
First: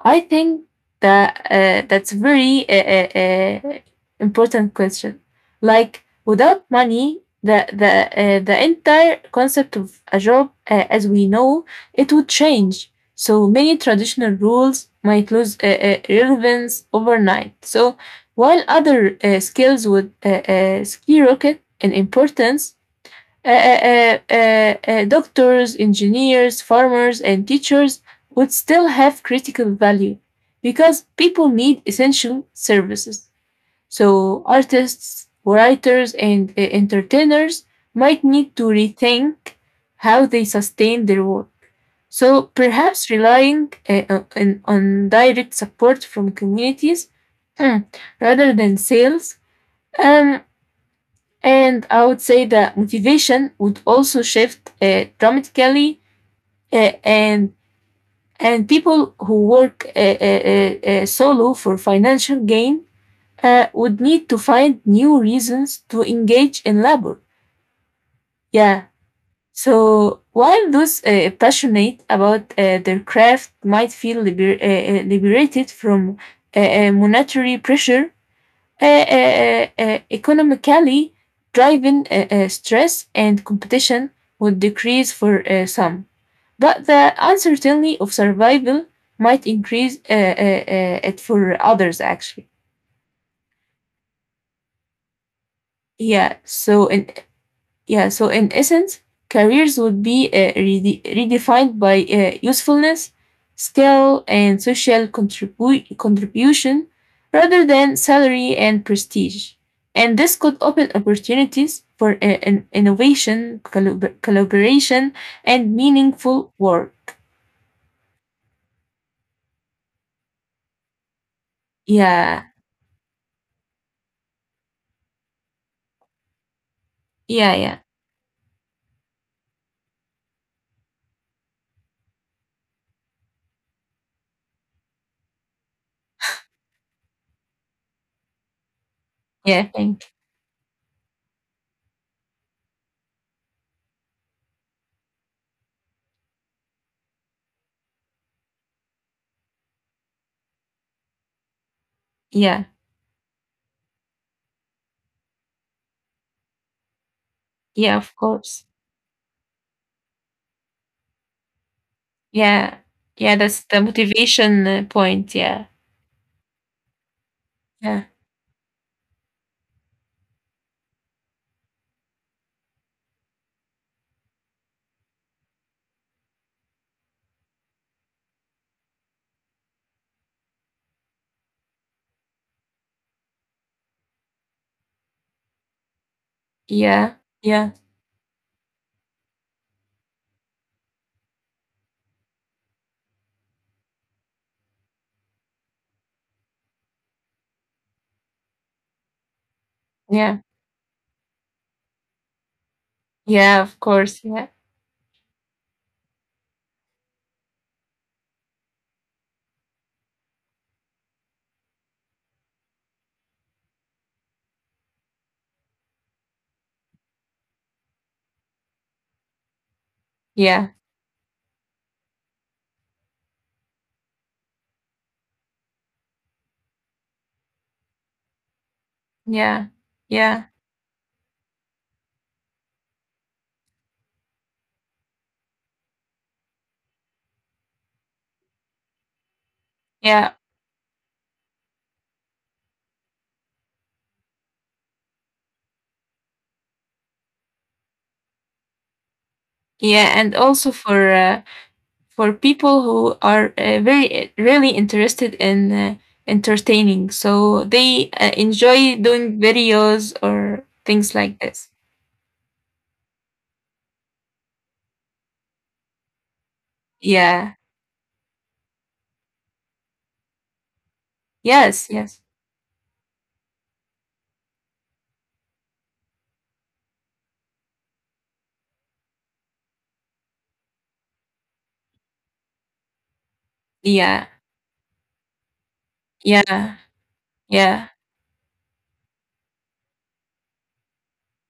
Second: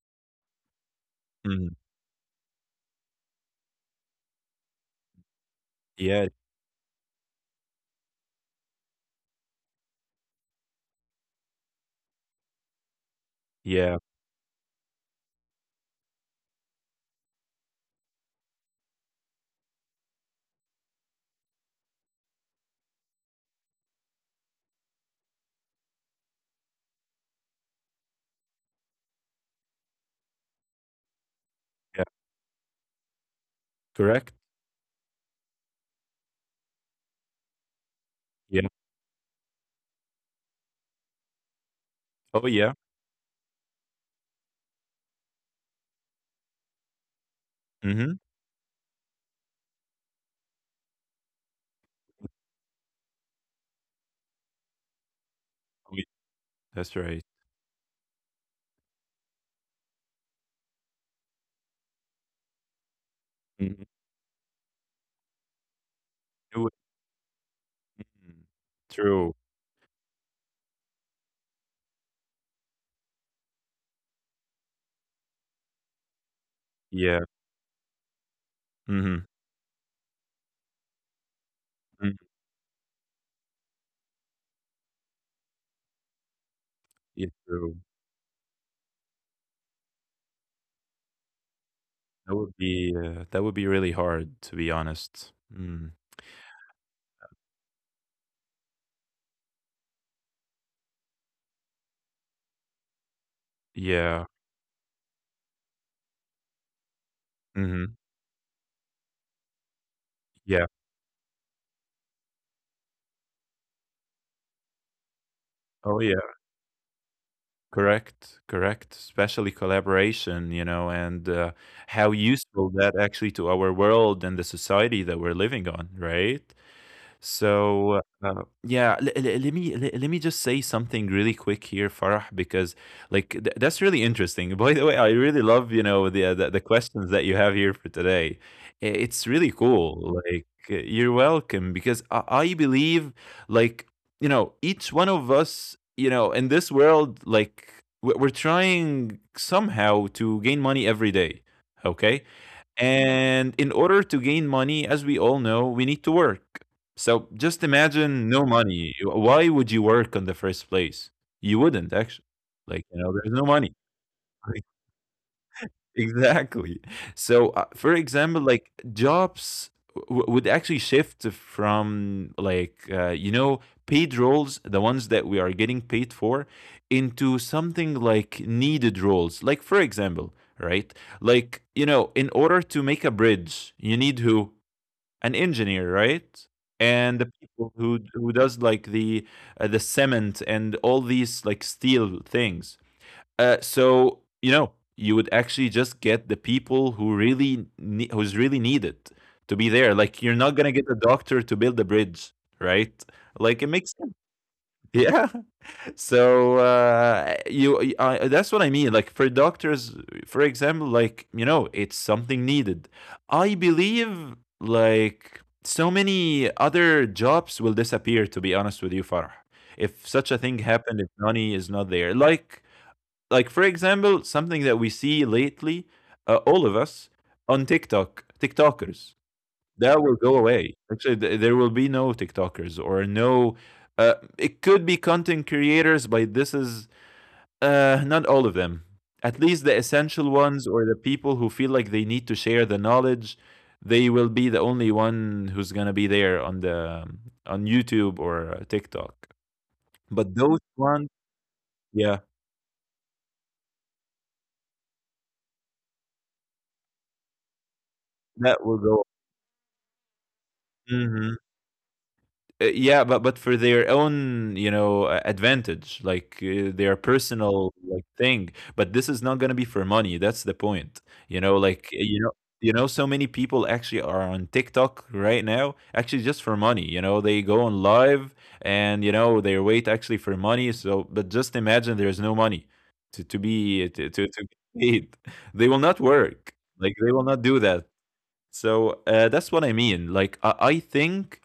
[SPEAKER 1] I think that
[SPEAKER 2] Mm.
[SPEAKER 1] uh, that's very uh, uh, uh, important question. Like,
[SPEAKER 2] Yeah,
[SPEAKER 1] without money, the the uh, the entire concept of a job uh, as we know it would change. So many
[SPEAKER 2] yeah,
[SPEAKER 1] traditional rules might lose uh, uh, relevance overnight. So while other uh, skills would uh, uh, skyrocket in importance, uh, uh, uh, uh, uh, doctors, engineers, farmers, and teachers would still have critical value because people need
[SPEAKER 2] yeah.
[SPEAKER 1] essential services.
[SPEAKER 2] Correct.
[SPEAKER 1] So, artists, writers, and uh, entertainers might need to
[SPEAKER 2] Yeah.
[SPEAKER 1] rethink how they sustain their work. So,
[SPEAKER 2] Oh, yeah.
[SPEAKER 1] perhaps relying uh, uh, on, on direct support from communities
[SPEAKER 2] Mhm.
[SPEAKER 1] rather than sales, um, and I would say that motivation would also shift uh, dramatically,
[SPEAKER 2] We
[SPEAKER 1] uh,
[SPEAKER 2] that's right.
[SPEAKER 1] and and people who work uh, uh, uh, uh, solo for financial gain uh,
[SPEAKER 2] Mhm.
[SPEAKER 1] would need to find new reasons to
[SPEAKER 2] It
[SPEAKER 1] engage
[SPEAKER 2] would
[SPEAKER 1] in labor.
[SPEAKER 2] mhm.
[SPEAKER 1] Yeah.
[SPEAKER 2] True.
[SPEAKER 1] So while those uh, passionate about uh, their craft might feel liber- uh, uh, liberated from uh, uh,
[SPEAKER 2] Yeah.
[SPEAKER 1] monetary pressure, uh,
[SPEAKER 2] Mhm.
[SPEAKER 1] uh, uh, economically driving
[SPEAKER 2] Mm.
[SPEAKER 1] uh, uh, stress and competition would decrease for uh, some, but the
[SPEAKER 2] Yeah, true.
[SPEAKER 1] uncertainty of survival might increase uh, uh, uh, it for others,
[SPEAKER 2] That
[SPEAKER 1] actually.
[SPEAKER 2] would be, uh, that would be really hard, to be honest. Mm.
[SPEAKER 1] Yeah, so in, Yeah, so in essence, careers would be uh, rede- redefined by uh, usefulness, skill,
[SPEAKER 2] Yeah.
[SPEAKER 1] and social contribu- contribution rather than
[SPEAKER 2] Mhm.
[SPEAKER 1] salary and prestige. And this could
[SPEAKER 2] Yeah.
[SPEAKER 1] open opportunities for uh, in- innovation, collab- collaboration, and
[SPEAKER 2] Oh, yeah.
[SPEAKER 1] meaningful work.
[SPEAKER 2] Correct. Correct. Especially collaboration, you know, and, uh, how
[SPEAKER 1] Yeah,
[SPEAKER 2] useful that actually to our world and the society that we're living on, right?
[SPEAKER 1] yeah, yeah,
[SPEAKER 2] So uh, yeah, l- l- let me le- let me just say something really quick here, Farah, because like th- that's really interesting. By the way, I really love you know the, uh, the the questions that you have here for today. I- It's really
[SPEAKER 1] yeah,
[SPEAKER 2] cool.
[SPEAKER 1] thank
[SPEAKER 2] Like uh, you're welcome because I, I believe like you know each one of us you know in this world, like we- we're trying somehow to gain money every day. Okay,
[SPEAKER 1] yeah,
[SPEAKER 2] and in order to gain money, as we all know, we need to work. So just
[SPEAKER 1] yeah, of
[SPEAKER 2] imagine no
[SPEAKER 1] course.
[SPEAKER 2] money. You- Why would you work in the first place? You wouldn't actually.
[SPEAKER 1] Yeah,
[SPEAKER 2] Like, you know,
[SPEAKER 1] yeah,
[SPEAKER 2] there's no
[SPEAKER 1] that's
[SPEAKER 2] money.
[SPEAKER 1] the motivation
[SPEAKER 2] Like,
[SPEAKER 1] uh, point. Yeah,
[SPEAKER 2] exactly. So, uh, for
[SPEAKER 1] yeah,
[SPEAKER 2] example, like jobs w- would actually shift from like, uh, you know, paid roles, the ones that we are getting paid for, into something like needed roles. Like, for example, right? Like, you know, in order to make a bridge, you need who? An engineer, right?
[SPEAKER 1] yeah,
[SPEAKER 2] And the
[SPEAKER 1] yeah,
[SPEAKER 2] people who who does like the uh, the cement and all these like steel things. Uh, so you know you would actually just get the people who really ne- who's really needed to be there. Like you're
[SPEAKER 1] yeah.
[SPEAKER 2] not gonna get a doctor to build a bridge, right?
[SPEAKER 1] Yeah,
[SPEAKER 2] Like it
[SPEAKER 1] of
[SPEAKER 2] makes sense.
[SPEAKER 1] course. Yeah,
[SPEAKER 2] Yeah, so uh, you I, that's what I mean, like for doctors for example, like you know it's something needed. I believe like so many other jobs will disappear, to be honest with you, Farah, if such a thing
[SPEAKER 1] yeah,
[SPEAKER 2] happened, if money is not there like. Like for example, something that we see lately, uh, all of us, on TikTok, TikTokers,
[SPEAKER 1] yeah,
[SPEAKER 2] that will go
[SPEAKER 1] yeah,
[SPEAKER 2] away. Actually, th- there will be no TikTokers or no. Uh, it could be content creators, but this is uh, not all of them. At least the essential
[SPEAKER 1] yeah,
[SPEAKER 2] ones or the people who feel like they need to share the knowledge, they will be the only one who's gonna be there on the um, on YouTube or uh, TikTok.
[SPEAKER 1] yeah. And
[SPEAKER 2] But those
[SPEAKER 1] also for
[SPEAKER 2] ones,
[SPEAKER 1] uh,
[SPEAKER 2] yeah,
[SPEAKER 1] for people who are uh, very, uh, really interested in uh, entertaining, so they uh,
[SPEAKER 2] that will
[SPEAKER 1] enjoy
[SPEAKER 2] go.
[SPEAKER 1] doing videos or things like
[SPEAKER 2] Mhm.
[SPEAKER 1] this.
[SPEAKER 2] Uh, yeah, but but for their own, you know, uh, advantage, like uh, their
[SPEAKER 1] Yeah.
[SPEAKER 2] personal like thing. But this is not gonna be for money. That's the point. You know,
[SPEAKER 1] Yes.
[SPEAKER 2] like uh,
[SPEAKER 1] Yes.
[SPEAKER 2] you know, you know, so many people actually are on TikTok right now, actually just for money. You know, they go on live and you know they wait actually for money. So, but just imagine there's no money to to be to
[SPEAKER 1] Yeah.
[SPEAKER 2] to, to be paid. They will not work.
[SPEAKER 1] Yeah.
[SPEAKER 2] Like they will not do
[SPEAKER 1] Yeah.
[SPEAKER 2] that. So uh, that's what I mean. Like I, I think,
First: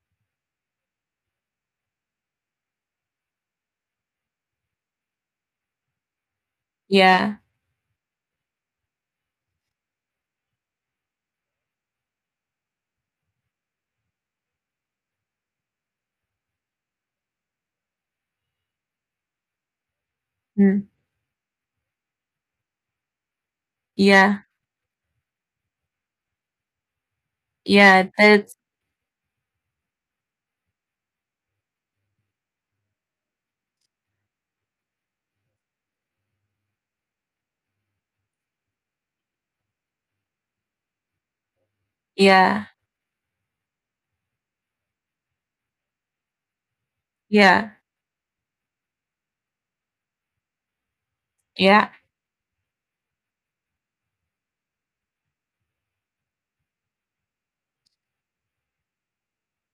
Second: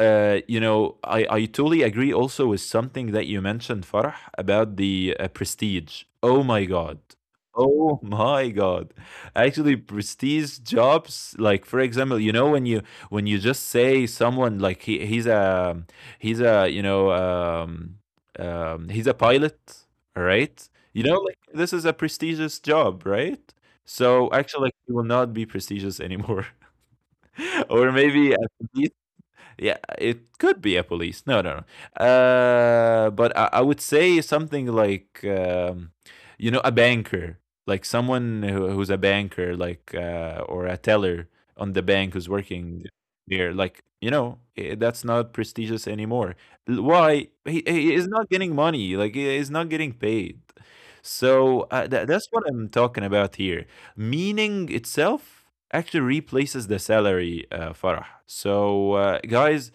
[SPEAKER 2] uh, you know, I I totally agree. Also with something that you mentioned, Farah, about the uh, prestige. Oh my god.
[SPEAKER 1] Yeah.
[SPEAKER 2] Oh my god. Actually, prestige jobs, like for example, you know when you, when you just say someone like he he's a he's a you know um um he's a pilot, all right?
[SPEAKER 1] Mm.
[SPEAKER 2] You know like this is a prestigious job, right? So
[SPEAKER 1] Yeah.
[SPEAKER 2] actually, like, he will not be prestigious anymore. Or
[SPEAKER 1] Yeah.
[SPEAKER 2] maybe at
[SPEAKER 1] That's.
[SPEAKER 2] least, yeah, it could be a police. No, no, no. Uh, but I, I would say something like, um, you know, a banker, like someone who, who's a banker, like uh, or a teller on the bank who's
[SPEAKER 1] Yeah.
[SPEAKER 2] working there. Like, you know, eh, that's not prestigious anymore. L- Why he,
[SPEAKER 1] Yeah.
[SPEAKER 2] he is not getting money? Like, he is not getting paid. So uh,
[SPEAKER 1] Yeah.
[SPEAKER 2] tha- that's what I'm talking about here. Meaning itself actually replaces the salary, uh, Farah. So, uh, guys,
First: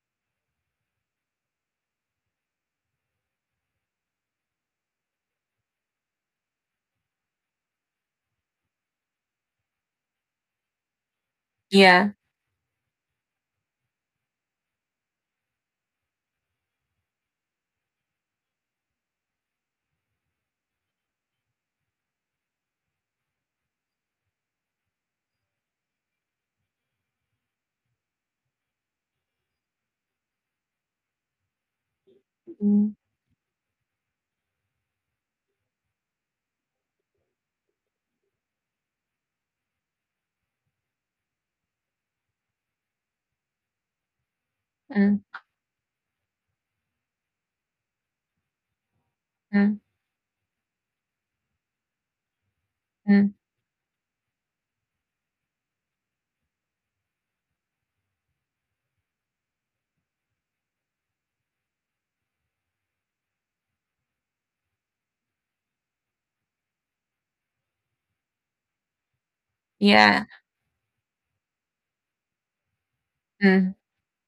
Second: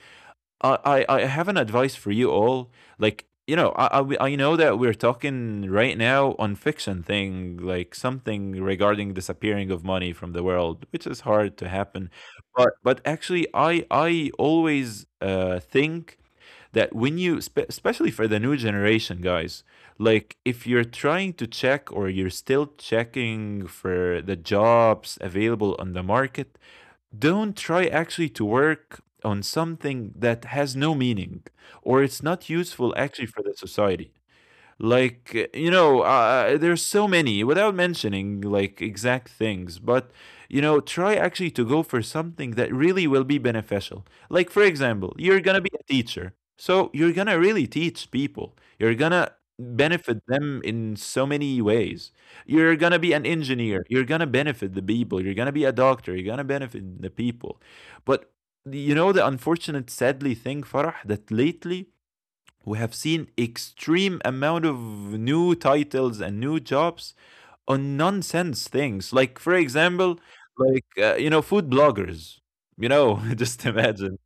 [SPEAKER 2] I, I, I have an advice for you all. Like, you know, I, I, I know that we're talking right now on fiction thing, like something regarding disappearing of money from the world, which is hard to happen.
[SPEAKER 1] Yeah.
[SPEAKER 2] But but actually, I I always uh, think that when you spe- especially for the new generation guys, like if you're trying to check or you're still checking for the jobs available on the market, don't try actually to work on something that has no meaning or it's not
[SPEAKER 1] Mm,
[SPEAKER 2] useful actually for the society. Like you know uh, there's so many without mentioning like exact things, but you know, try actually to go for something that really will be beneficial. Like for example,
[SPEAKER 1] mm,
[SPEAKER 2] you're gonna be a teacher, so you're gonna really teach people, you're gonna
[SPEAKER 1] mm,
[SPEAKER 2] benefit them in so many ways. You're gonna be an
[SPEAKER 1] mm.
[SPEAKER 2] engineer, you're gonna benefit the people. You're gonna be a doctor, you're gonna benefit the people. But you know, the unfortunate sadly thing, Farah, that lately we have seen extreme amount of new titles and new jobs on nonsense things, like for example,
[SPEAKER 1] Yeah.
[SPEAKER 2] like uh, you know, food bloggers. You know, just
[SPEAKER 1] Mm.
[SPEAKER 2] imagine,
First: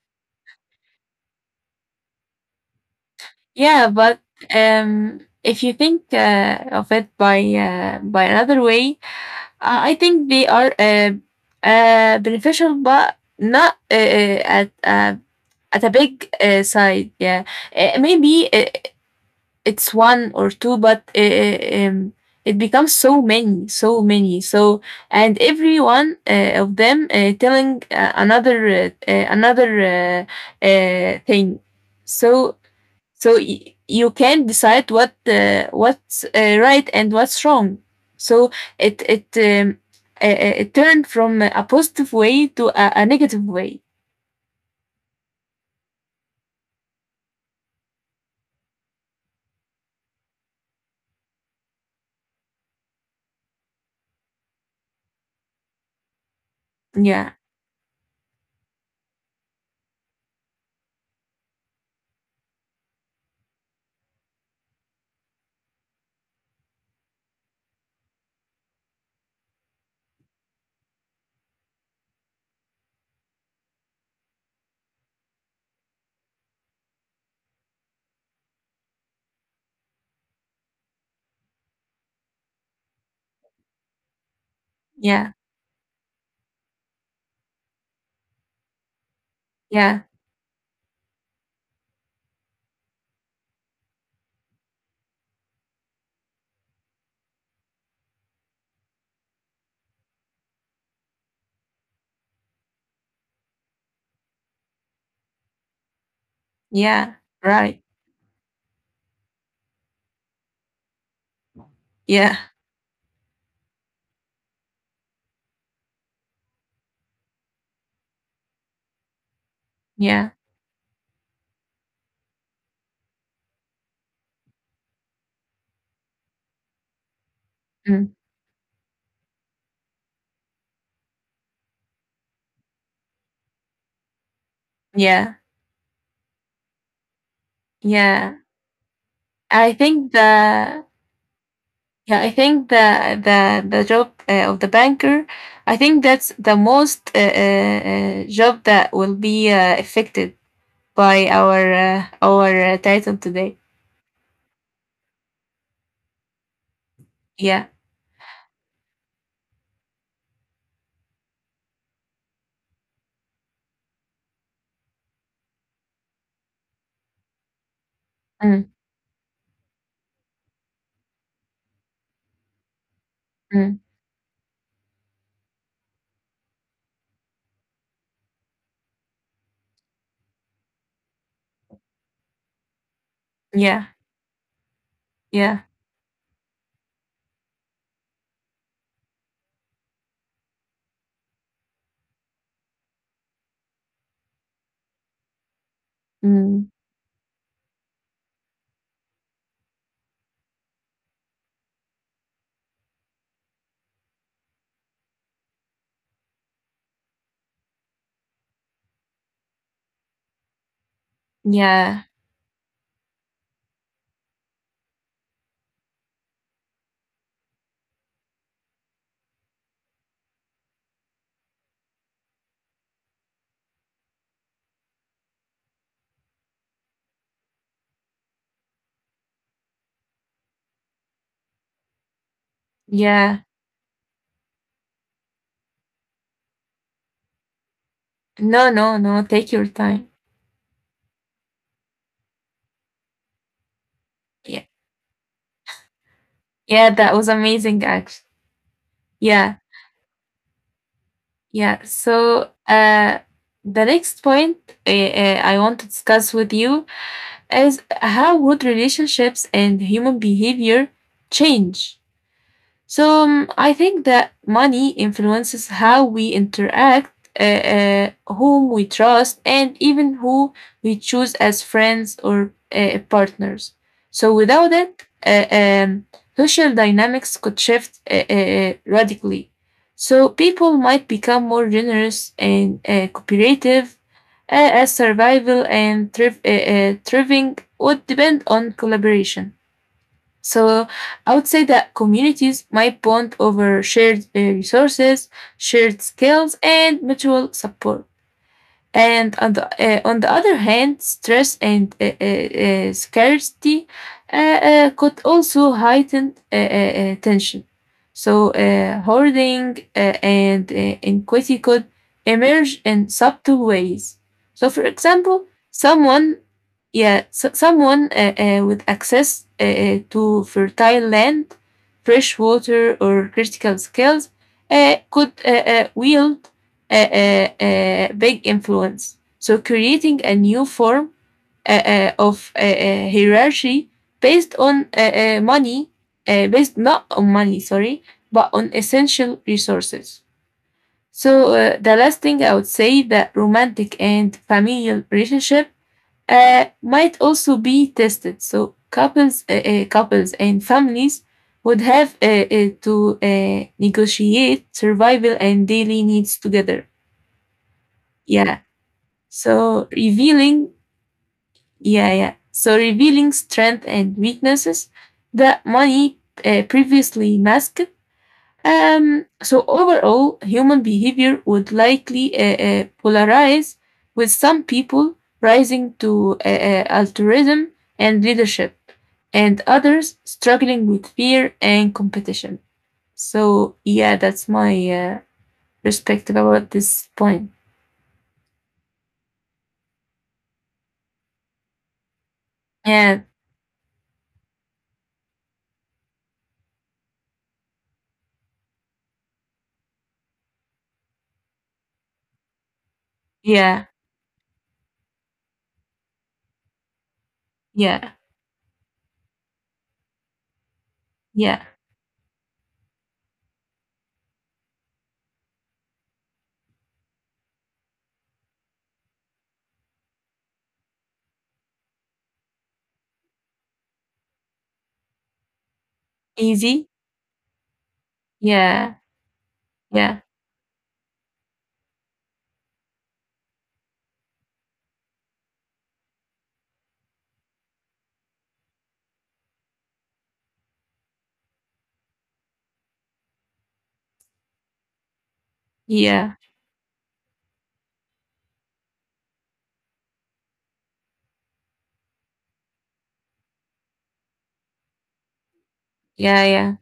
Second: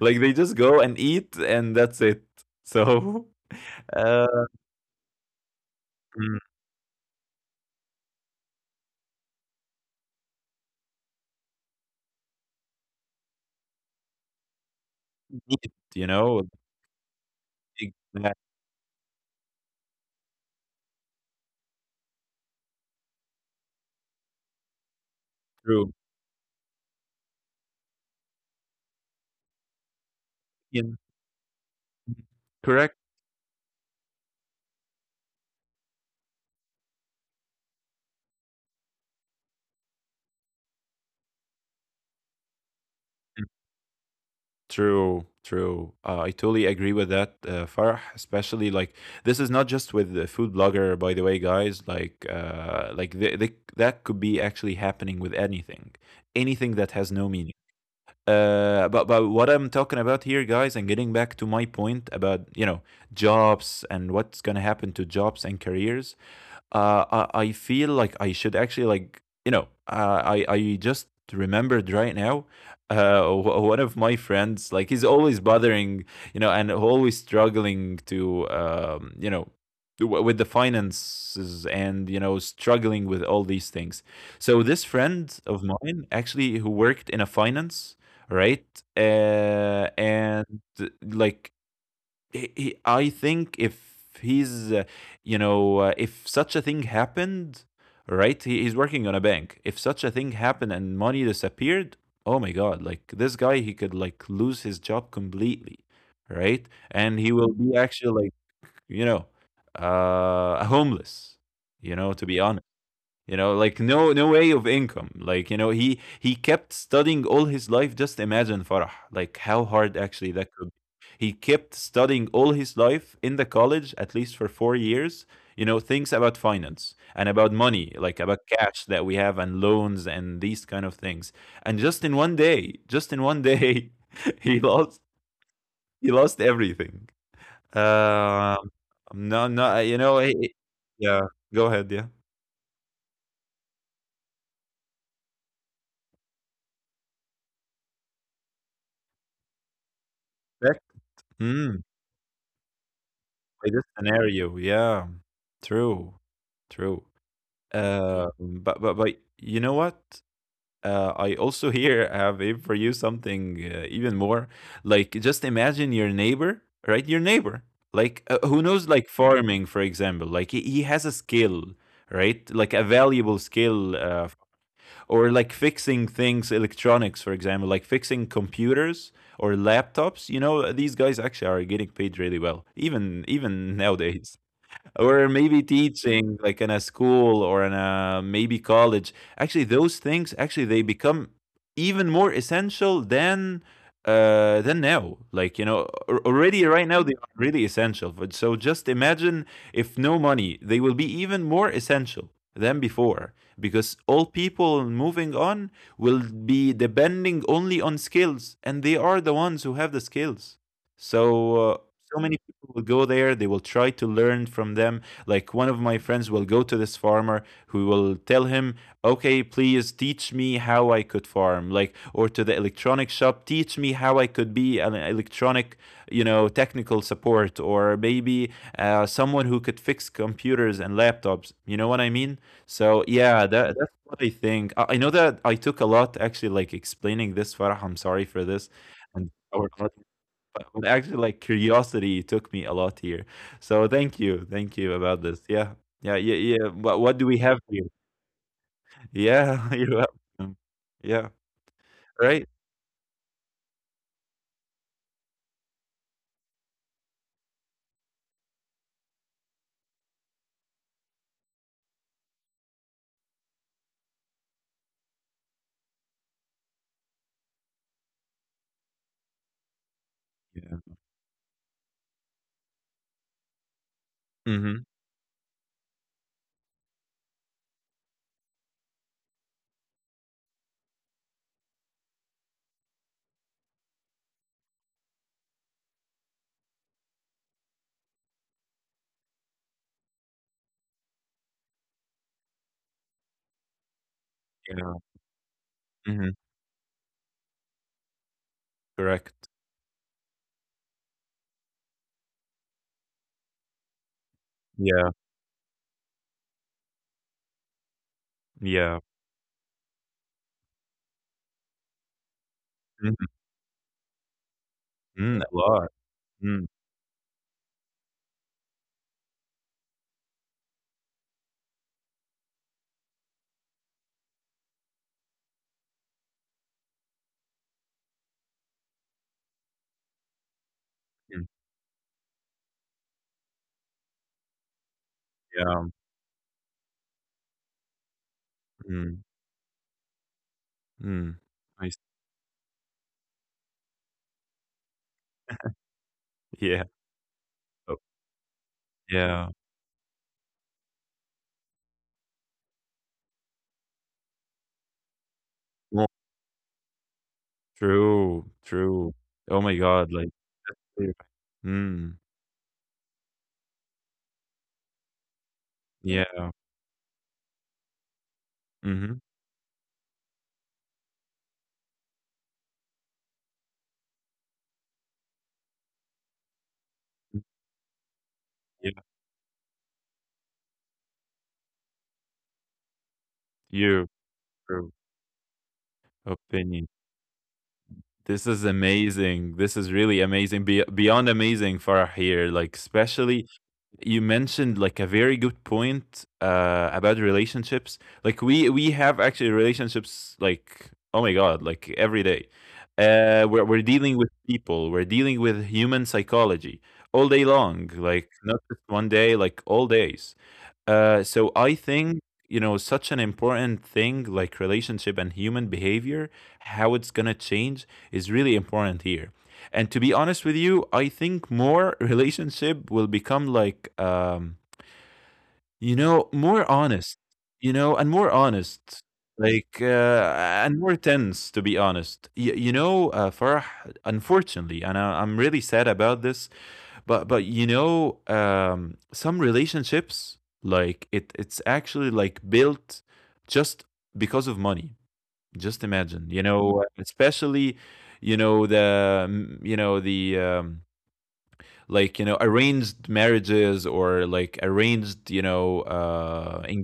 [SPEAKER 2] like they just go and eat and that's it. So
[SPEAKER 1] Yeah, but
[SPEAKER 2] uh,
[SPEAKER 1] um, if you think
[SPEAKER 2] mm,
[SPEAKER 1] uh, of it by uh, by another way, uh, I think they are uh, uh, beneficial, but not uh, uh, at uh, at a
[SPEAKER 2] you
[SPEAKER 1] big
[SPEAKER 2] know,
[SPEAKER 1] uh, side. Yeah, Uh,
[SPEAKER 2] exact,
[SPEAKER 1] maybe uh, it's one or two, but uh, uh, um, it becomes so many, so many. So and every
[SPEAKER 2] true.
[SPEAKER 1] one uh, of them uh, telling uh, another uh, uh, another uh,
[SPEAKER 2] In-
[SPEAKER 1] uh, thing. So
[SPEAKER 2] correct.
[SPEAKER 1] so y- you can decide what uh, what's uh, right and what's wrong. So it it um, uh, uh, it turned from a positive way to a, a negative way.
[SPEAKER 2] True, true. Uh, I totally agree with that, uh, Farah. Especially like this is not just with the food blogger, by the way, guys. Like, uh, like th- th- that could be actually happening with anything, anything that has no
[SPEAKER 1] Yeah,
[SPEAKER 2] meaning. Uh, but but what I'm talking about here, guys, and getting back to my point about, you know, jobs and what's gonna happen to jobs and careers, uh, I, I feel like I should actually, like you know, uh, I I just remembered right now uh, w- one of my friends, like he's always bothering, you know, and always struggling to um, you know, w- with the finances and you know, struggling with all these things. So this
[SPEAKER 1] yeah,
[SPEAKER 2] friend of mine actually, who worked in a finance, right, uh,
[SPEAKER 1] yeah,
[SPEAKER 2] and like he, he, I think if he's, uh, you know, uh, if such a thing happened, right? He, he's working on a bank. If such a thing happened and money disappeared, oh my God, like this guy, he could like lose his job completely, right?
[SPEAKER 1] yeah,
[SPEAKER 2] And he will be
[SPEAKER 1] right,
[SPEAKER 2] actually like, you know, uh, homeless, you know, to
[SPEAKER 1] yeah,
[SPEAKER 2] be honest. You know, like no no way of income, like you know, he he kept studying all his life. Just imagine, Farah, like how hard actually
[SPEAKER 1] yeah,
[SPEAKER 2] that could be. He kept studying all his life in the college at least for four years, you know, things about finance and about money,
[SPEAKER 1] mm,
[SPEAKER 2] like about cash that we have and loans and these kind of things. And just in one day, just in one day, he lost,
[SPEAKER 1] yeah,
[SPEAKER 2] he lost everything.
[SPEAKER 1] yeah.
[SPEAKER 2] um no
[SPEAKER 1] I
[SPEAKER 2] no, you
[SPEAKER 1] think
[SPEAKER 2] know, he-
[SPEAKER 1] the
[SPEAKER 2] yeah, go ahead, yeah.
[SPEAKER 1] Yeah. I think the the the job uh, of the banker. I think that's the most uh, uh, uh, job that will be uh, affected
[SPEAKER 2] Back-
[SPEAKER 1] by our
[SPEAKER 2] hmm,
[SPEAKER 1] uh, our uh, title today.
[SPEAKER 2] by this scenario. Yeah, true, true.
[SPEAKER 1] Yeah.
[SPEAKER 2] Uh, but but but you know what? Uh, I also here have a- for you something uh, even more. Like just imagine your neighbor, right? Your neighbor, like uh, who
[SPEAKER 1] Mm,
[SPEAKER 2] knows, like farming, for example. Like he, he has a skill, right? Like a valuable
[SPEAKER 1] mm.
[SPEAKER 2] skill, uh, or like fixing things, electronics, for example, like fixing computers or laptops. You know, these guys actually are getting paid really well, even even
[SPEAKER 1] Yeah.
[SPEAKER 2] nowadays, or maybe
[SPEAKER 1] Yeah.
[SPEAKER 2] teaching like in a school or in a maybe college. Actually those things actually, they become even more essential than uh than now. Like, you know, al- already
[SPEAKER 1] Mm.
[SPEAKER 2] right now they are really essential, but so just imagine if no money, they will be even more essential than before, because all people moving on will be depending only on skills, and they are the ones who have the skills. So uh,
[SPEAKER 1] Yeah.
[SPEAKER 2] so many people will go there, they will try to learn from them. Like one of my friends will go to this farmer who will tell him, okay, please teach me how I could farm, like, or to the electronic shop, teach me how I could be an electronic, you know, technical support, or maybe uh, someone who could fix computers and laptops, you know what I mean? So
[SPEAKER 1] Yeah.
[SPEAKER 2] yeah, that, that's what I think. i, I know that I took a lot actually, like explaining this, Farah. I'm sorry for this
[SPEAKER 1] No, no, no.
[SPEAKER 2] and
[SPEAKER 1] Take your
[SPEAKER 2] our.
[SPEAKER 1] time.
[SPEAKER 2] But but actually, like, curiosity took me a lot here. So thank you,
[SPEAKER 1] Yeah.
[SPEAKER 2] thank you about this. Yeah, yeah, yeah, yeah.
[SPEAKER 1] Yeah,
[SPEAKER 2] What
[SPEAKER 1] that
[SPEAKER 2] what do
[SPEAKER 1] was
[SPEAKER 2] we have
[SPEAKER 1] amazing
[SPEAKER 2] here?
[SPEAKER 1] actually. Yeah.
[SPEAKER 2] Yeah, you're welcome. Yeah,
[SPEAKER 1] Yeah.
[SPEAKER 2] right.
[SPEAKER 1] So, uh the next point uh, uh, I want to discuss with you is how would relationships and human behavior change. So um, I think that money influences how we interact, uh, uh, whom we trust, and even who we
[SPEAKER 2] Yeah.
[SPEAKER 1] choose as friends or uh, partners. So without
[SPEAKER 2] Mm-hmm.
[SPEAKER 1] it, uh, um, social dynamics could shift uh, uh, uh, radically. So people might become more generous and uh, cooperative, uh, as survival and thriv- uh, uh, thriving would depend on collaboration. So I would say that communities might bond over shared uh,
[SPEAKER 2] Yeah.
[SPEAKER 1] resources, shared
[SPEAKER 2] Mm-hmm.
[SPEAKER 1] skills, and mutual support. And
[SPEAKER 2] Correct.
[SPEAKER 1] on the, uh, on the other hand, stress and uh, uh, uh, scarcity uh, uh,
[SPEAKER 2] Yeah.
[SPEAKER 1] could also heighten uh, uh, uh, tension. So,
[SPEAKER 2] Yeah.
[SPEAKER 1] uh, hoarding uh, and uh, inequity could emerge in
[SPEAKER 2] Mm-hmm.
[SPEAKER 1] subtle ways. So, for
[SPEAKER 2] Mm,
[SPEAKER 1] example,
[SPEAKER 2] a lot.
[SPEAKER 1] someone,
[SPEAKER 2] Mm-hmm.
[SPEAKER 1] yeah, so someone uh, uh, with access uh, uh, to fertile land, fresh water, or critical skills uh, could uh, uh, wield a, a, a big influence. So creating a new form uh, uh, of uh, uh, hierarchy based on uh, uh,
[SPEAKER 2] Yeah.
[SPEAKER 1] money, uh, based not on money, sorry, but on essential resources.
[SPEAKER 2] Mm-hmm.
[SPEAKER 1] So uh, the
[SPEAKER 2] Nice.
[SPEAKER 1] last thing I would say that romantic and familial relationship uh,
[SPEAKER 2] Yeah.
[SPEAKER 1] might also be
[SPEAKER 2] Oh,
[SPEAKER 1] tested. So couples,
[SPEAKER 2] yeah.
[SPEAKER 1] uh, uh, couples and families would have uh, uh, to uh, negotiate survival and daily
[SPEAKER 2] Well,
[SPEAKER 1] needs together.
[SPEAKER 2] true.
[SPEAKER 1] Yeah,
[SPEAKER 2] True. Oh my
[SPEAKER 1] so
[SPEAKER 2] God. Like.
[SPEAKER 1] revealing,
[SPEAKER 2] Yeah.
[SPEAKER 1] yeah,
[SPEAKER 2] Mm.
[SPEAKER 1] yeah. So revealing strength and weaknesses that money
[SPEAKER 2] Yeah.
[SPEAKER 1] uh, previously masked.
[SPEAKER 2] Mm-hmm.
[SPEAKER 1] Um, so overall, human behavior would likely uh, uh, polarize, with some people rising to uh, uh, altruism and leadership,
[SPEAKER 2] Yeah.
[SPEAKER 1] and others struggling with fear and competition. So
[SPEAKER 2] You.
[SPEAKER 1] yeah, that's my
[SPEAKER 2] True.
[SPEAKER 1] uh, perspective about
[SPEAKER 2] Opinion.
[SPEAKER 1] this point.
[SPEAKER 2] This is amazing. This is really amazing. Be- beyond amazing, Farah here. Like,
[SPEAKER 1] And
[SPEAKER 2] especially you mentioned like a very good point uh, about relationships. Like, we we have actually relationships. Like, oh my god, like every day. Uh, we're we're
[SPEAKER 1] yeah,
[SPEAKER 2] dealing with people. We're dealing with human psychology all day long.
[SPEAKER 1] yeah,
[SPEAKER 2] Like, not just one day. Like all days. Uh, so
[SPEAKER 1] yeah,
[SPEAKER 2] I think, you know, such an important thing like relationship and human behavior, how it's gonna change is really important here. And to be honest with you, I think more relationship will become like, um, you know,
[SPEAKER 1] yeah.
[SPEAKER 2] more
[SPEAKER 1] Easy.
[SPEAKER 2] honest, you know, and more
[SPEAKER 1] Yeah,
[SPEAKER 2] honest, like,
[SPEAKER 1] yeah,
[SPEAKER 2] uh, and more tense, to be honest. Y- you know, uh, Farah, unfortunately, and I- I'm really sad about this, but but you know, um, some relationships, like it it's actually like built just because of money. Just imagine,
[SPEAKER 1] yeah,
[SPEAKER 2] you know, especially you know the mm, you know the um, like you know, arranged marriages or like arranged, you know,
[SPEAKER 1] yeah,
[SPEAKER 2] uh,
[SPEAKER 1] yeah.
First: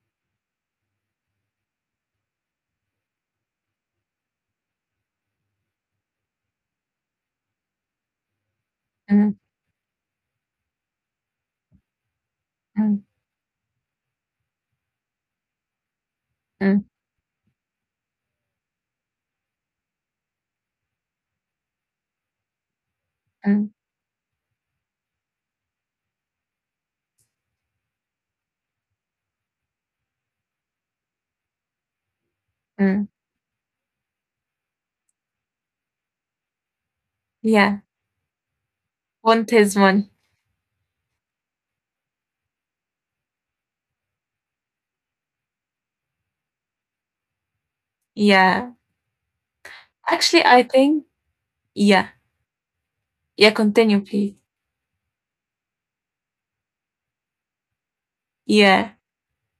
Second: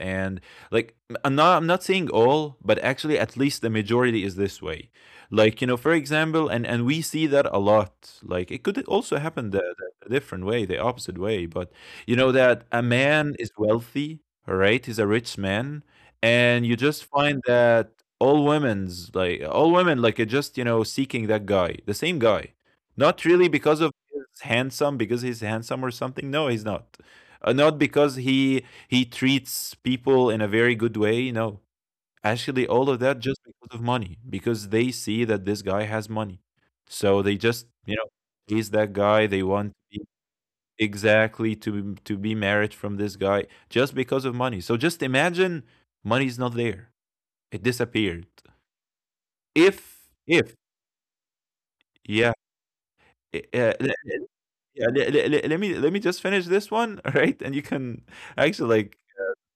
[SPEAKER 2] and like i I'm not, I'm not saying all, but actually at least the majority is this way. Like you know, for example, and and we see that a lot. Like it could also
[SPEAKER 1] Mm,
[SPEAKER 2] happen the, the different way, the opposite way. But you know, that a
[SPEAKER 1] mm,
[SPEAKER 2] man is wealthy, all right? He's a rich man, and you
[SPEAKER 1] mm,
[SPEAKER 2] just find that all women's, like all women like are just, you know, seeking that guy, the same guy. Not really
[SPEAKER 1] mm,
[SPEAKER 2] because of he's handsome, because he's handsome or something. No, he's not. Uh, not because he he treats people in a very good way, you know. Actually, all of
[SPEAKER 1] mm.
[SPEAKER 2] that just because of money, because they see that this guy has money. So they just,
[SPEAKER 1] Yeah,
[SPEAKER 2] you know, he's that guy they
[SPEAKER 1] want his
[SPEAKER 2] want to
[SPEAKER 1] money.
[SPEAKER 2] be, exactly, to be- to be married from this guy just because of money. So just imagine money's not there. It disappeared.
[SPEAKER 1] Yeah.
[SPEAKER 2] If
[SPEAKER 1] Actually,
[SPEAKER 2] if
[SPEAKER 1] I think, yeah,
[SPEAKER 2] yeah, i-
[SPEAKER 1] yeah,
[SPEAKER 2] uh, le-
[SPEAKER 1] continue,
[SPEAKER 2] le-
[SPEAKER 1] please.
[SPEAKER 2] yeah, le- le- le- let me, let me just finish this one, all right? And you can actually,
[SPEAKER 1] Yeah,
[SPEAKER 2] like,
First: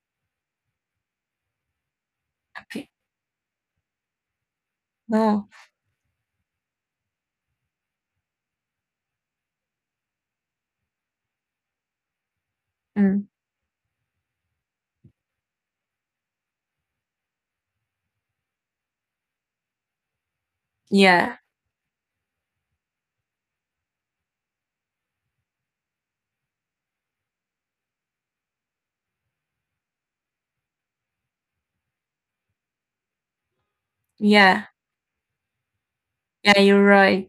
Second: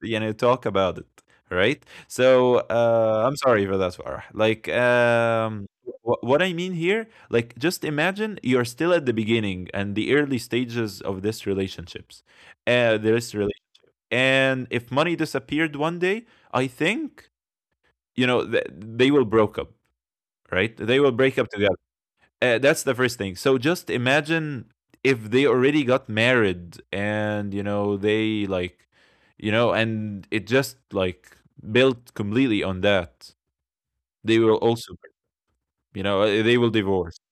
[SPEAKER 2] you know, talk about it, right? So,
[SPEAKER 1] okay.
[SPEAKER 2] uh, I'm sorry for that, Farah. Like,
[SPEAKER 1] No,
[SPEAKER 2] um, wh- what I mean here, like, just imagine you're still at the beginning and the early stages of this relationships, uh,
[SPEAKER 1] mm,
[SPEAKER 2] this relation. And if money disappeared one day, I think, you know, th- they will broke up, right? They will
[SPEAKER 1] yeah,
[SPEAKER 2] break up together. Uh, that's the first thing. So just imagine if they already got married, and you know they like, you know, and it just like built completely on that, they will
[SPEAKER 1] yeah,
[SPEAKER 2] also, you know, uh, they
[SPEAKER 1] yeah,
[SPEAKER 2] will
[SPEAKER 1] you're
[SPEAKER 2] divorce.
[SPEAKER 1] right.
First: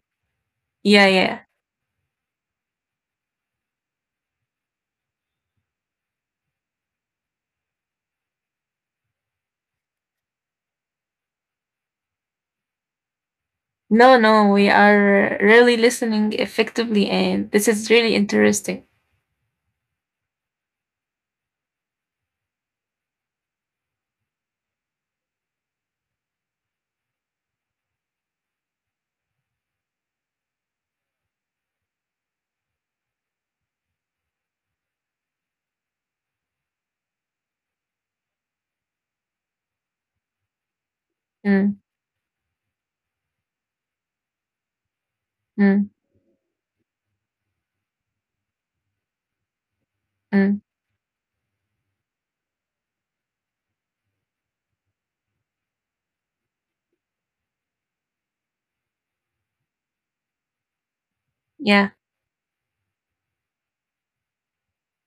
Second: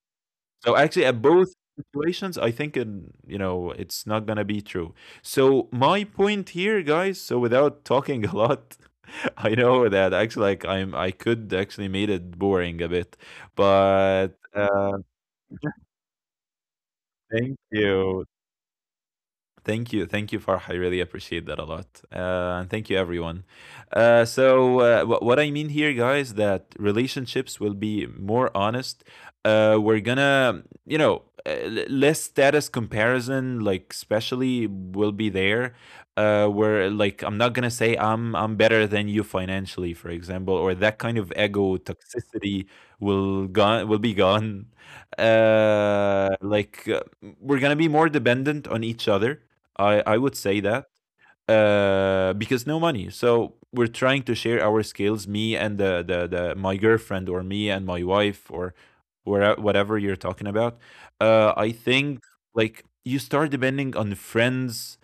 [SPEAKER 2] So actually
[SPEAKER 1] Yeah,
[SPEAKER 2] at
[SPEAKER 1] yeah.
[SPEAKER 2] both situations, I think in, you know, it's not gonna be true. So my point here, guys, so without talking a lot, I know that actually, like, i'm I could actually made it boring a bit,
[SPEAKER 1] No,
[SPEAKER 2] but
[SPEAKER 1] no, we
[SPEAKER 2] uh
[SPEAKER 1] are really listening effectively, and
[SPEAKER 2] thank
[SPEAKER 1] this is really
[SPEAKER 2] you.
[SPEAKER 1] interesting.
[SPEAKER 2] Thank you. Thank you, Farah. I really appreciate that a lot. Uh, and thank you, everyone. Uh, so, uh, wh- what I mean here, guys, that relationships will be more honest. Uh, we're gonna, you know, uh, l- less status comparison, like, especially will be there. Uh, where, like, I'm not gonna say I'm I'm better than you financially, for example, or that kind of ego
[SPEAKER 1] Mm,
[SPEAKER 2] toxicity will gone will be gone.
[SPEAKER 1] mm,
[SPEAKER 2] Uh, like uh, we're gonna be more dependent on each other. I I would
[SPEAKER 1] mm.
[SPEAKER 2] say that uh, because no money. So we're trying to share our skills. Me and the the, the, my girlfriend, or me and my wife, or where, whatever you're talking about. Uh, I
[SPEAKER 1] Yeah,
[SPEAKER 2] think like you start depending on friends.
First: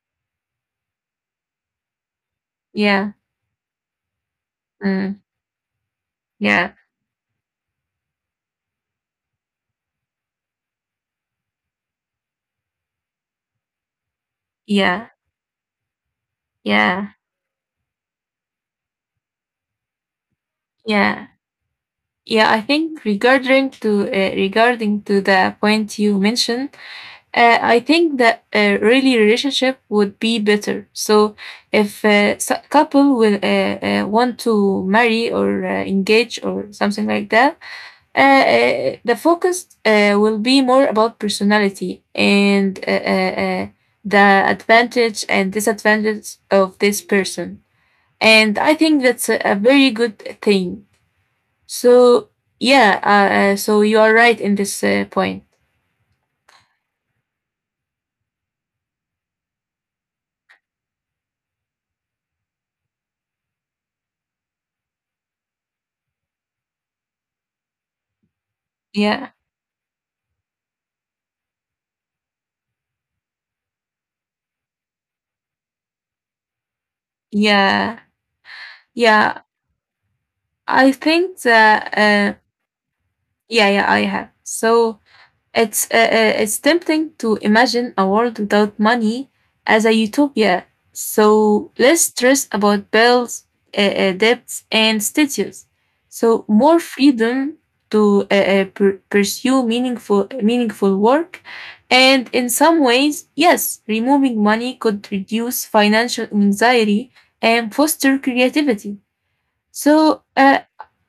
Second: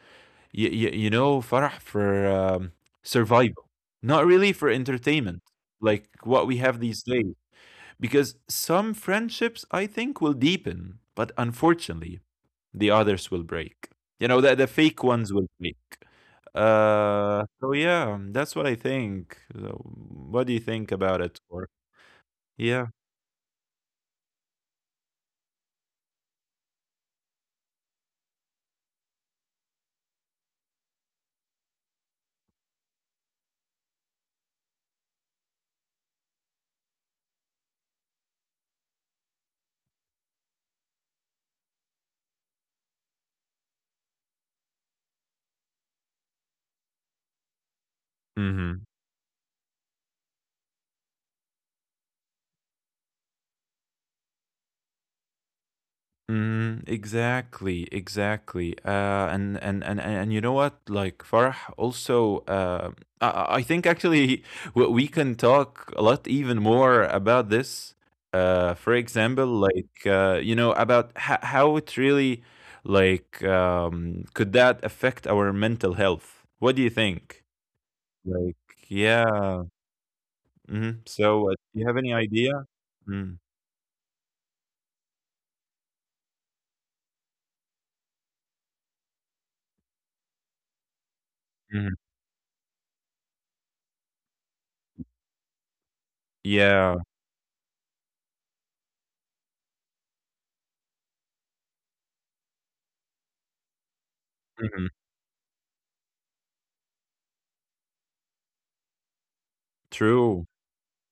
[SPEAKER 2] You you, you know, Farah, for um,
[SPEAKER 1] yeah,
[SPEAKER 2] survival, not really for
[SPEAKER 1] mm,
[SPEAKER 2] entertainment. Like what we
[SPEAKER 1] yeah,
[SPEAKER 2] have these days, because some friendships, I think, will deepen, but unfortunately, the others will break. You know, the the fake
[SPEAKER 1] yeah,
[SPEAKER 2] ones will break.
[SPEAKER 1] yeah,
[SPEAKER 2] Uh, so yeah, that's what I think. So, what do you think about
[SPEAKER 1] yeah.
[SPEAKER 2] it? Or
[SPEAKER 1] Yeah, I
[SPEAKER 2] yeah.
[SPEAKER 1] think regarding to uh, regarding to the point you mentioned, uh, I think that a really relationship would be better. So if a s- couple will uh, uh, want to marry or uh, engage or something like that, uh, uh, the focus uh, will be more about personality and uh, uh, uh, the advantage and disadvantage of this person. And I
[SPEAKER 2] Hmm.
[SPEAKER 1] think that's a, a very good thing. So yeah, uh, uh, so you are right in this uh, point.
[SPEAKER 2] Mm, exactly, exactly. Uh, and, and and and and you know what? Like Farah also, uh, I, I I think, actually, we, we can talk a lot even more about this. Uh, for
[SPEAKER 1] Yeah,
[SPEAKER 2] example, like uh, you know, about ho- how it really, like, um, could that affect our mental health? What do you think?
[SPEAKER 1] yeah,
[SPEAKER 2] Like,
[SPEAKER 1] yeah.
[SPEAKER 2] yeah. Hmm.
[SPEAKER 1] I think
[SPEAKER 2] So, uh, do you have
[SPEAKER 1] that
[SPEAKER 2] any
[SPEAKER 1] uh,
[SPEAKER 2] idea? Mm-hmm.
[SPEAKER 1] yeah, yeah, I have. So It's uh, uh, it's tempting to imagine a world without money as a utopia. So less stress about bills, uh, uh, debts, and status. So more
[SPEAKER 2] Yeah.
[SPEAKER 1] freedom to uh, uh, pur- pursue meaningful meaningful work. And in some ways, yes, removing money
[SPEAKER 2] Hmm.
[SPEAKER 1] could reduce financial anxiety and foster creativity. So
[SPEAKER 2] True.
[SPEAKER 1] uh,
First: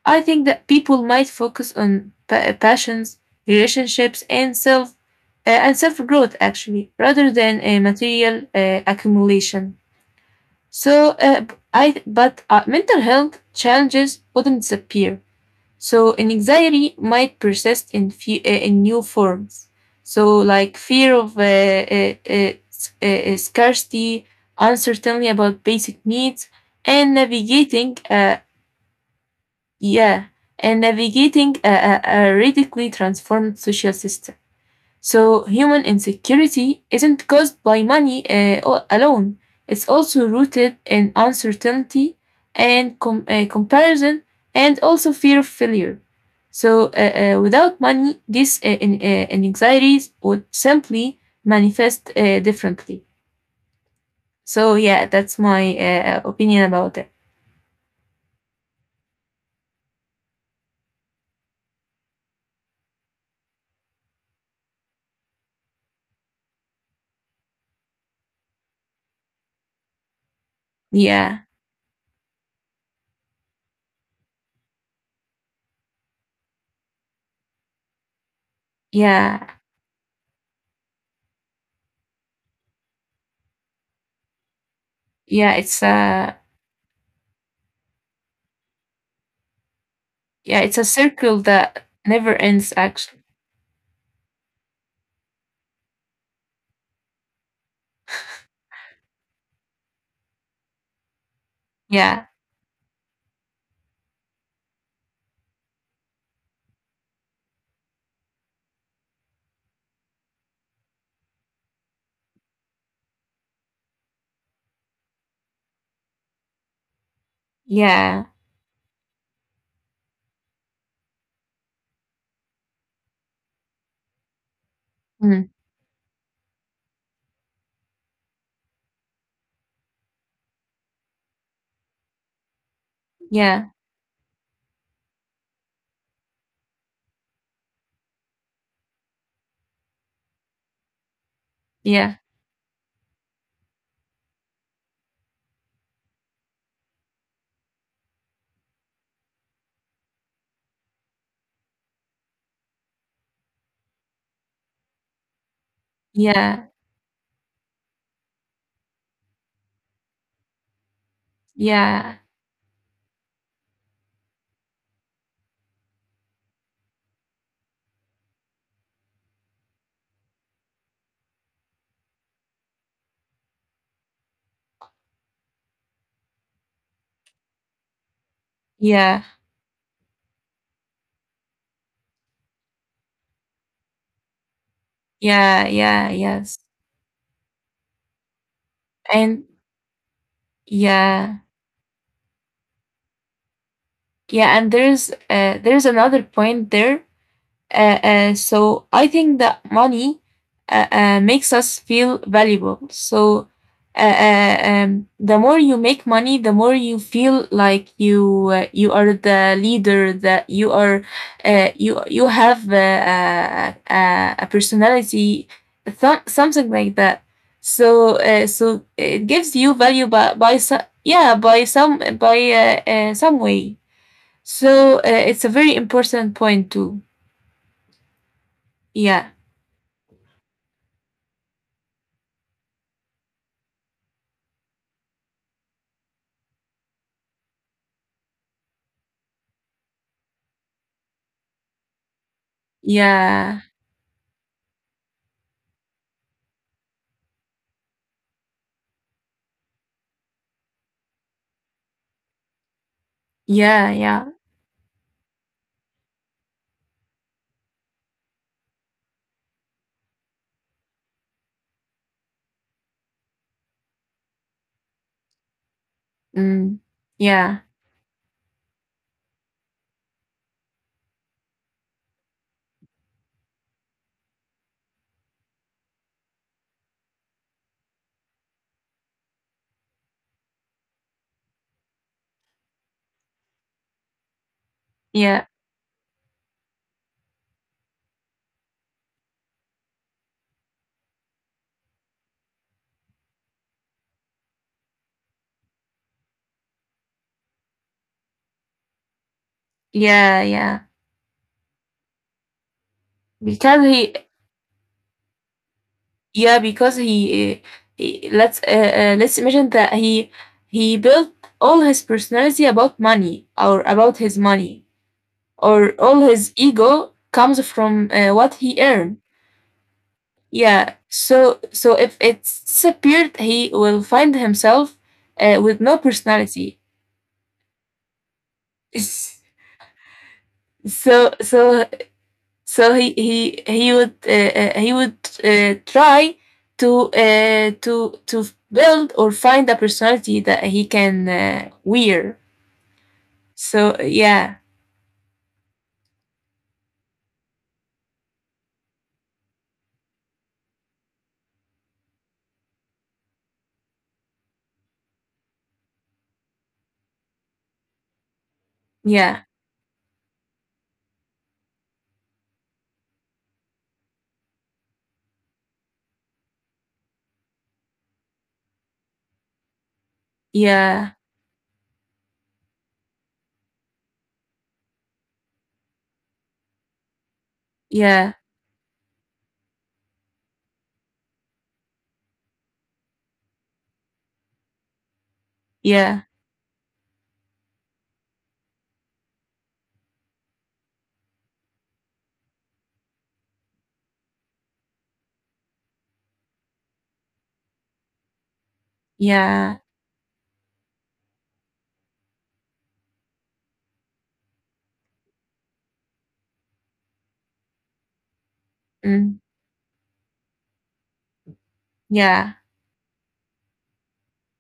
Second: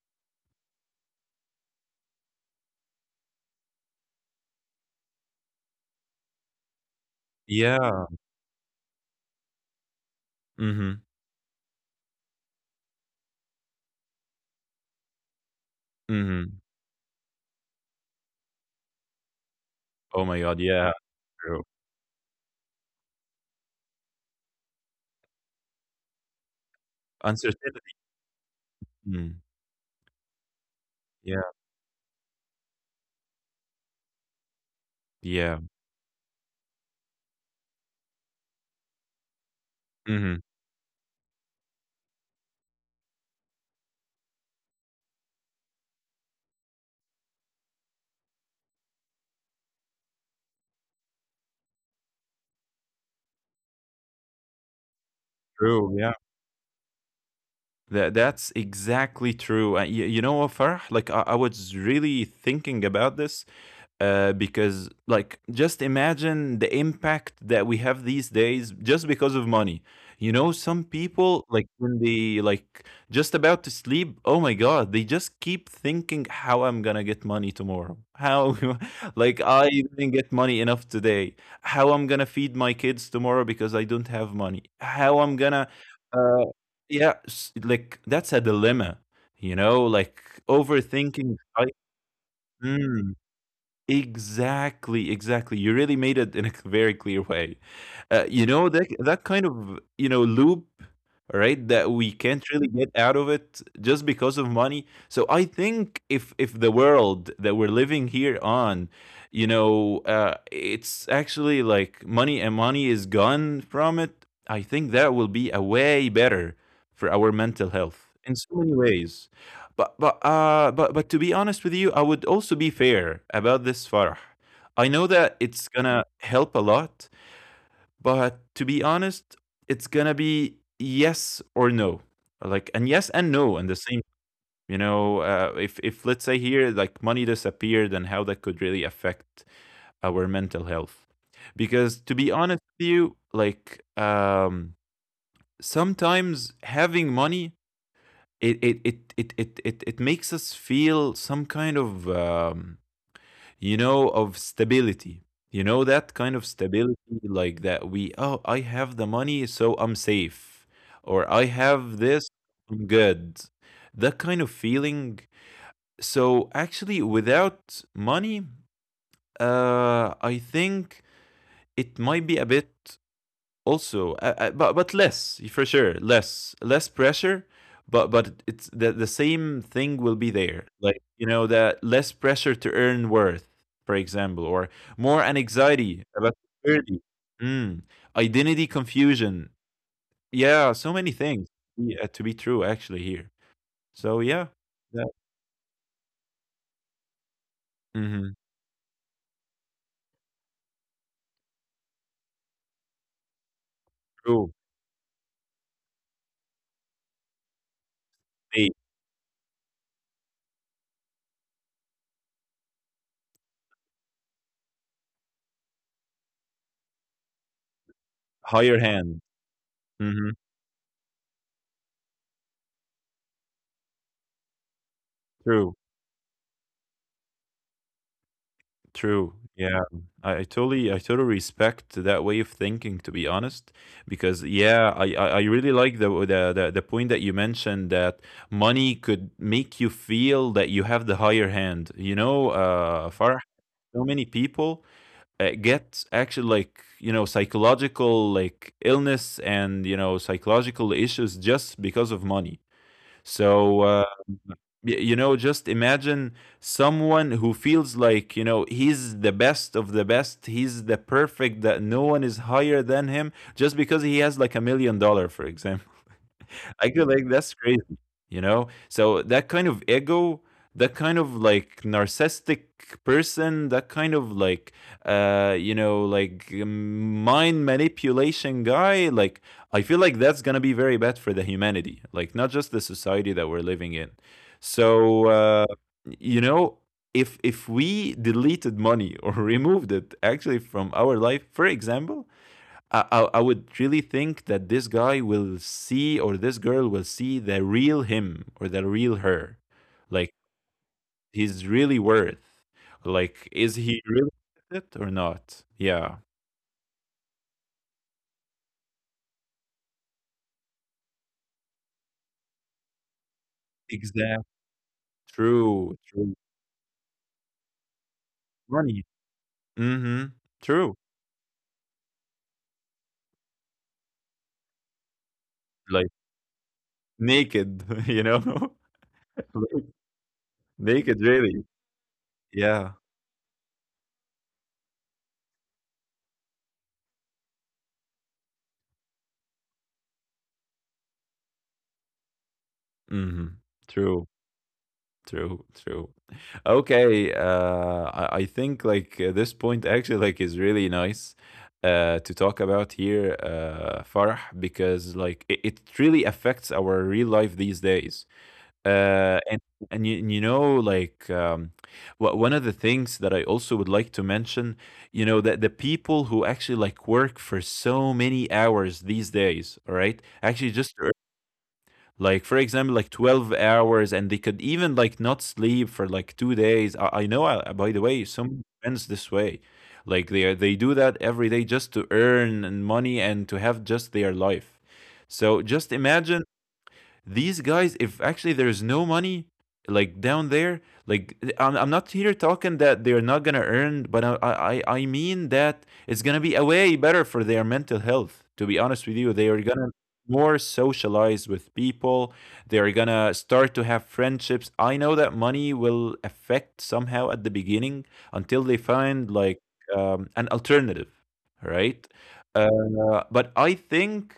[SPEAKER 1] I think that people might focus on pa- passions, relationships, and self uh, and self growth actually, rather than uh,
[SPEAKER 2] Yeah.
[SPEAKER 1] material uh, accumulation.
[SPEAKER 2] Mm-hmm.
[SPEAKER 1] So, uh, b- I th- but uh, mental health challenges wouldn't disappear. So,
[SPEAKER 2] Mhm.
[SPEAKER 1] anxiety might persist in fe- uh, in new forms.
[SPEAKER 2] Oh
[SPEAKER 1] So,
[SPEAKER 2] my god,
[SPEAKER 1] like
[SPEAKER 2] yeah,
[SPEAKER 1] fear of uh,
[SPEAKER 2] true.
[SPEAKER 1] uh, uh, s- uh, uh, scarcity, uncertainty about basic needs, and
[SPEAKER 2] Uncertainty.
[SPEAKER 1] navigating uh,
[SPEAKER 2] Mm,
[SPEAKER 1] yeah, and
[SPEAKER 2] yeah,
[SPEAKER 1] navigating a, a, a radically transformed social system. So,
[SPEAKER 2] yeah.
[SPEAKER 1] human insecurity isn't caused by money uh, al- alone, it's also
[SPEAKER 2] Mhm.
[SPEAKER 1] rooted in uncertainty and com- uh, comparison and also fear of failure. So, uh, uh, without money, these uh, in, uh, anxieties would simply manifest uh, differently. So yeah, that's my
[SPEAKER 2] True, yeah.
[SPEAKER 1] uh, opinion about it.
[SPEAKER 2] That that's exactly true. Uh, you, you know what, Farah? Like I, I was really thinking about this uh, because like just imagine the impact that we have these days just because of money, you know, some
[SPEAKER 1] Yeah,
[SPEAKER 2] people like when they like just about to sleep, oh my god, they just keep thinking how I'm gonna get money tomorrow, how like
[SPEAKER 1] yeah,
[SPEAKER 2] I didn't get money enough today, how I'm gonna feed my kids tomorrow because I don't have money, how I'm
[SPEAKER 1] yeah.
[SPEAKER 2] gonna
[SPEAKER 1] It's a
[SPEAKER 2] uh, yeah, s- like that's a dilemma, you know, like
[SPEAKER 1] Yeah, it's a
[SPEAKER 2] overthinking.
[SPEAKER 1] circle that never ends.
[SPEAKER 2] I,
[SPEAKER 1] Actually,
[SPEAKER 2] Exactly, exactly. You really made it in a very clear way. Uh, you know that that kind of, you know, loop, right? That we
[SPEAKER 1] yeah,
[SPEAKER 2] can't really get out of it just because of money. So I think if if the world that we're living here on, you know, uh, it's actually like money and money is gone from it, I think that will be a way better for our mental health
[SPEAKER 1] yeah,
[SPEAKER 2] in so many ways. But but uh but but to be honest with you, I would also be fair about this, Farah. I know that
[SPEAKER 1] mm,
[SPEAKER 2] it's gonna help a lot, but to be honest, it's gonna be yes or no, like, and yes and no,
[SPEAKER 1] yeah,
[SPEAKER 2] and the same. You know, uh, if if let's say here like money disappeared and how that could really affect our mental health, because to
[SPEAKER 1] yeah,
[SPEAKER 2] be honest with you, like um, sometimes having money, it it it it it it, it makes us feel some kind of, um, you know, of stability, you know, that kind of
[SPEAKER 1] yeah,
[SPEAKER 2] stability like that, we, oh I have the money so I'm safe, or I have
[SPEAKER 1] yeah,
[SPEAKER 2] this, I'm good, that kind of feeling. So actually without money, uh I think it might be a bit also, uh, uh, but but less for sure, less, less pressure, but but it's the the
[SPEAKER 1] yeah,
[SPEAKER 2] same thing will be there. Like, you know, the less pressure to earn worth, for example, or more an
[SPEAKER 1] yeah,
[SPEAKER 2] anxiety
[SPEAKER 1] yeah.
[SPEAKER 2] about
[SPEAKER 1] Yes,
[SPEAKER 2] security. Mm, identity
[SPEAKER 1] and
[SPEAKER 2] confusion. Yeah, so many
[SPEAKER 1] yeah,
[SPEAKER 2] things, yeah, to be true actually here. So yeah,
[SPEAKER 1] yeah, and
[SPEAKER 2] that,
[SPEAKER 1] there's uh, there's another point there. Uh,
[SPEAKER 2] hmm,
[SPEAKER 1] uh, so I think that money uh, uh, makes us feel valuable. So uh, uh,
[SPEAKER 2] true.
[SPEAKER 1] um, the more you make money, the more you feel like you uh,
[SPEAKER 2] A
[SPEAKER 1] you are the leader, that you are uh, you you have uh, uh, uh, a personality, th- something like that. So uh, so
[SPEAKER 2] higher
[SPEAKER 1] it
[SPEAKER 2] hand.
[SPEAKER 1] gives you value by
[SPEAKER 2] Hmm,
[SPEAKER 1] by so- yeah, by some by uh, uh, some way. So uh, it's a very
[SPEAKER 2] true.
[SPEAKER 1] important point too. Yeah.
[SPEAKER 2] True. Yeah. I, I totally I totally respect that way of thinking, to be honest, because yeah, I, I, I really like the, the the the point that you mentioned, that money could make you feel that you have the higher hand, you know, uh, far,
[SPEAKER 1] Yeah,
[SPEAKER 2] so many people uh, get actually, like, you know, psychological like illness and, you know, psychological issues just because of money.
[SPEAKER 1] yeah,
[SPEAKER 2] So uh
[SPEAKER 1] yeah,
[SPEAKER 2] Y- you know, just imagine someone who feels like, you know, he's the best of the best, he's the perfect, that no one is higher than him just because he has like a million dollar, for example.
[SPEAKER 1] mm,
[SPEAKER 2] I go like,
[SPEAKER 1] yeah,
[SPEAKER 2] that's crazy, you know? So that kind of ego, that kind of like narcissistic person, that kind of like, uh, you know, like, um, mind manipulation guy, like, I feel like that's going to be very bad for the humanity, like, not just the society that we're living in.
[SPEAKER 1] yeah,
[SPEAKER 2] So, uh, you know, if if we deleted money or removed it actually from our life, for example, I, I, I would really think that this guy will see, or this girl will see, the real him or the real her.
[SPEAKER 1] yeah,
[SPEAKER 2] Like,
[SPEAKER 1] yeah.
[SPEAKER 2] he's really worth. Like,
[SPEAKER 1] Because
[SPEAKER 2] is
[SPEAKER 1] he,
[SPEAKER 2] he really worth it or not? Yeah.
[SPEAKER 1] yeah, because he, uh, he let's uh, uh, let's imagine that he he built all his personality about money or about his
[SPEAKER 2] Exactly.
[SPEAKER 1] money or
[SPEAKER 2] True.
[SPEAKER 1] all his
[SPEAKER 2] True.
[SPEAKER 1] ego comes from uh, what he earned.
[SPEAKER 2] Money. Mm-hmm.
[SPEAKER 1] Yeah.
[SPEAKER 2] True.
[SPEAKER 1] So so if it's disappeared, he will find himself uh, with no
[SPEAKER 2] Like
[SPEAKER 1] personality.
[SPEAKER 2] naked, you know? Like,
[SPEAKER 1] So
[SPEAKER 2] naked really.
[SPEAKER 1] so So he
[SPEAKER 2] Yeah.
[SPEAKER 1] he he would uh, uh, he would uh, try to uh, to to build or find a personality that he can uh, wear.
[SPEAKER 2] Mm-hmm.
[SPEAKER 1] So
[SPEAKER 2] True.
[SPEAKER 1] yeah,
[SPEAKER 2] True, true. Okay, uh, I, I think like, uh, this point actually like is really nice uh, to talk about here, uh, Farah, because like it, it really affects our real life these days.
[SPEAKER 1] yeah,
[SPEAKER 2] Uh, and and you, you know, like, um, wha- one of the things that I also would like to mention, you know, that the people who actually like work for so many hours these days, all right, actually just
[SPEAKER 1] yeah,
[SPEAKER 2] like, for example, like twelve hours, and they could even like not sleep for like two days. i, I know, uh, by the
[SPEAKER 1] yeah,
[SPEAKER 2] way, some friends this way, like they are- they do that every day just to earn and money and to have just their life. So just
[SPEAKER 1] yeah,
[SPEAKER 2] imagine these guys, if actually there's no money like down there, like I'm, I'm not here talking that they're not gonna earn, but I, I I mean that it's gonna be a way better for their mental health. To be honest with you, they
[SPEAKER 1] yeah,
[SPEAKER 2] are gonna more socialize with people. They are gonna start to have friendships. I know that money will affect somehow at the beginning until they
[SPEAKER 1] mm,
[SPEAKER 2] find like, um, an alternative, right?
[SPEAKER 1] yeah,
[SPEAKER 2] Uh, but I think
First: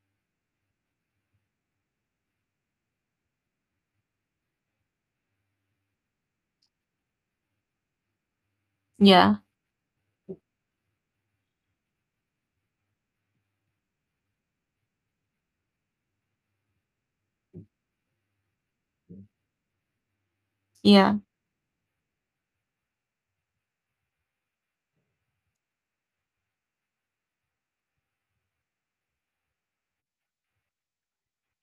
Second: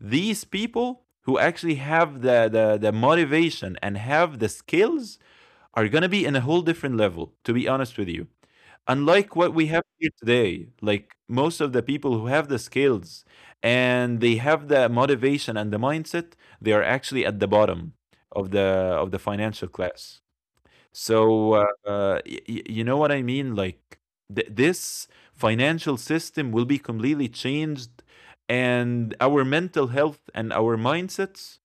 [SPEAKER 2] these people who actually have the, the, the motivation and have the skills are going to be in a whole different level, to be honest with you. Unlike
[SPEAKER 1] yeah,
[SPEAKER 2] what we have here today, like most of the people who have the skills and they have the motivation and the mindset, they are actually at the bottom of the of the financial class.
[SPEAKER 1] yeah,
[SPEAKER 2] So, uh, uh, y y you know what I mean? Like, th this financial system will be completely changed, and our mental health and our mindsets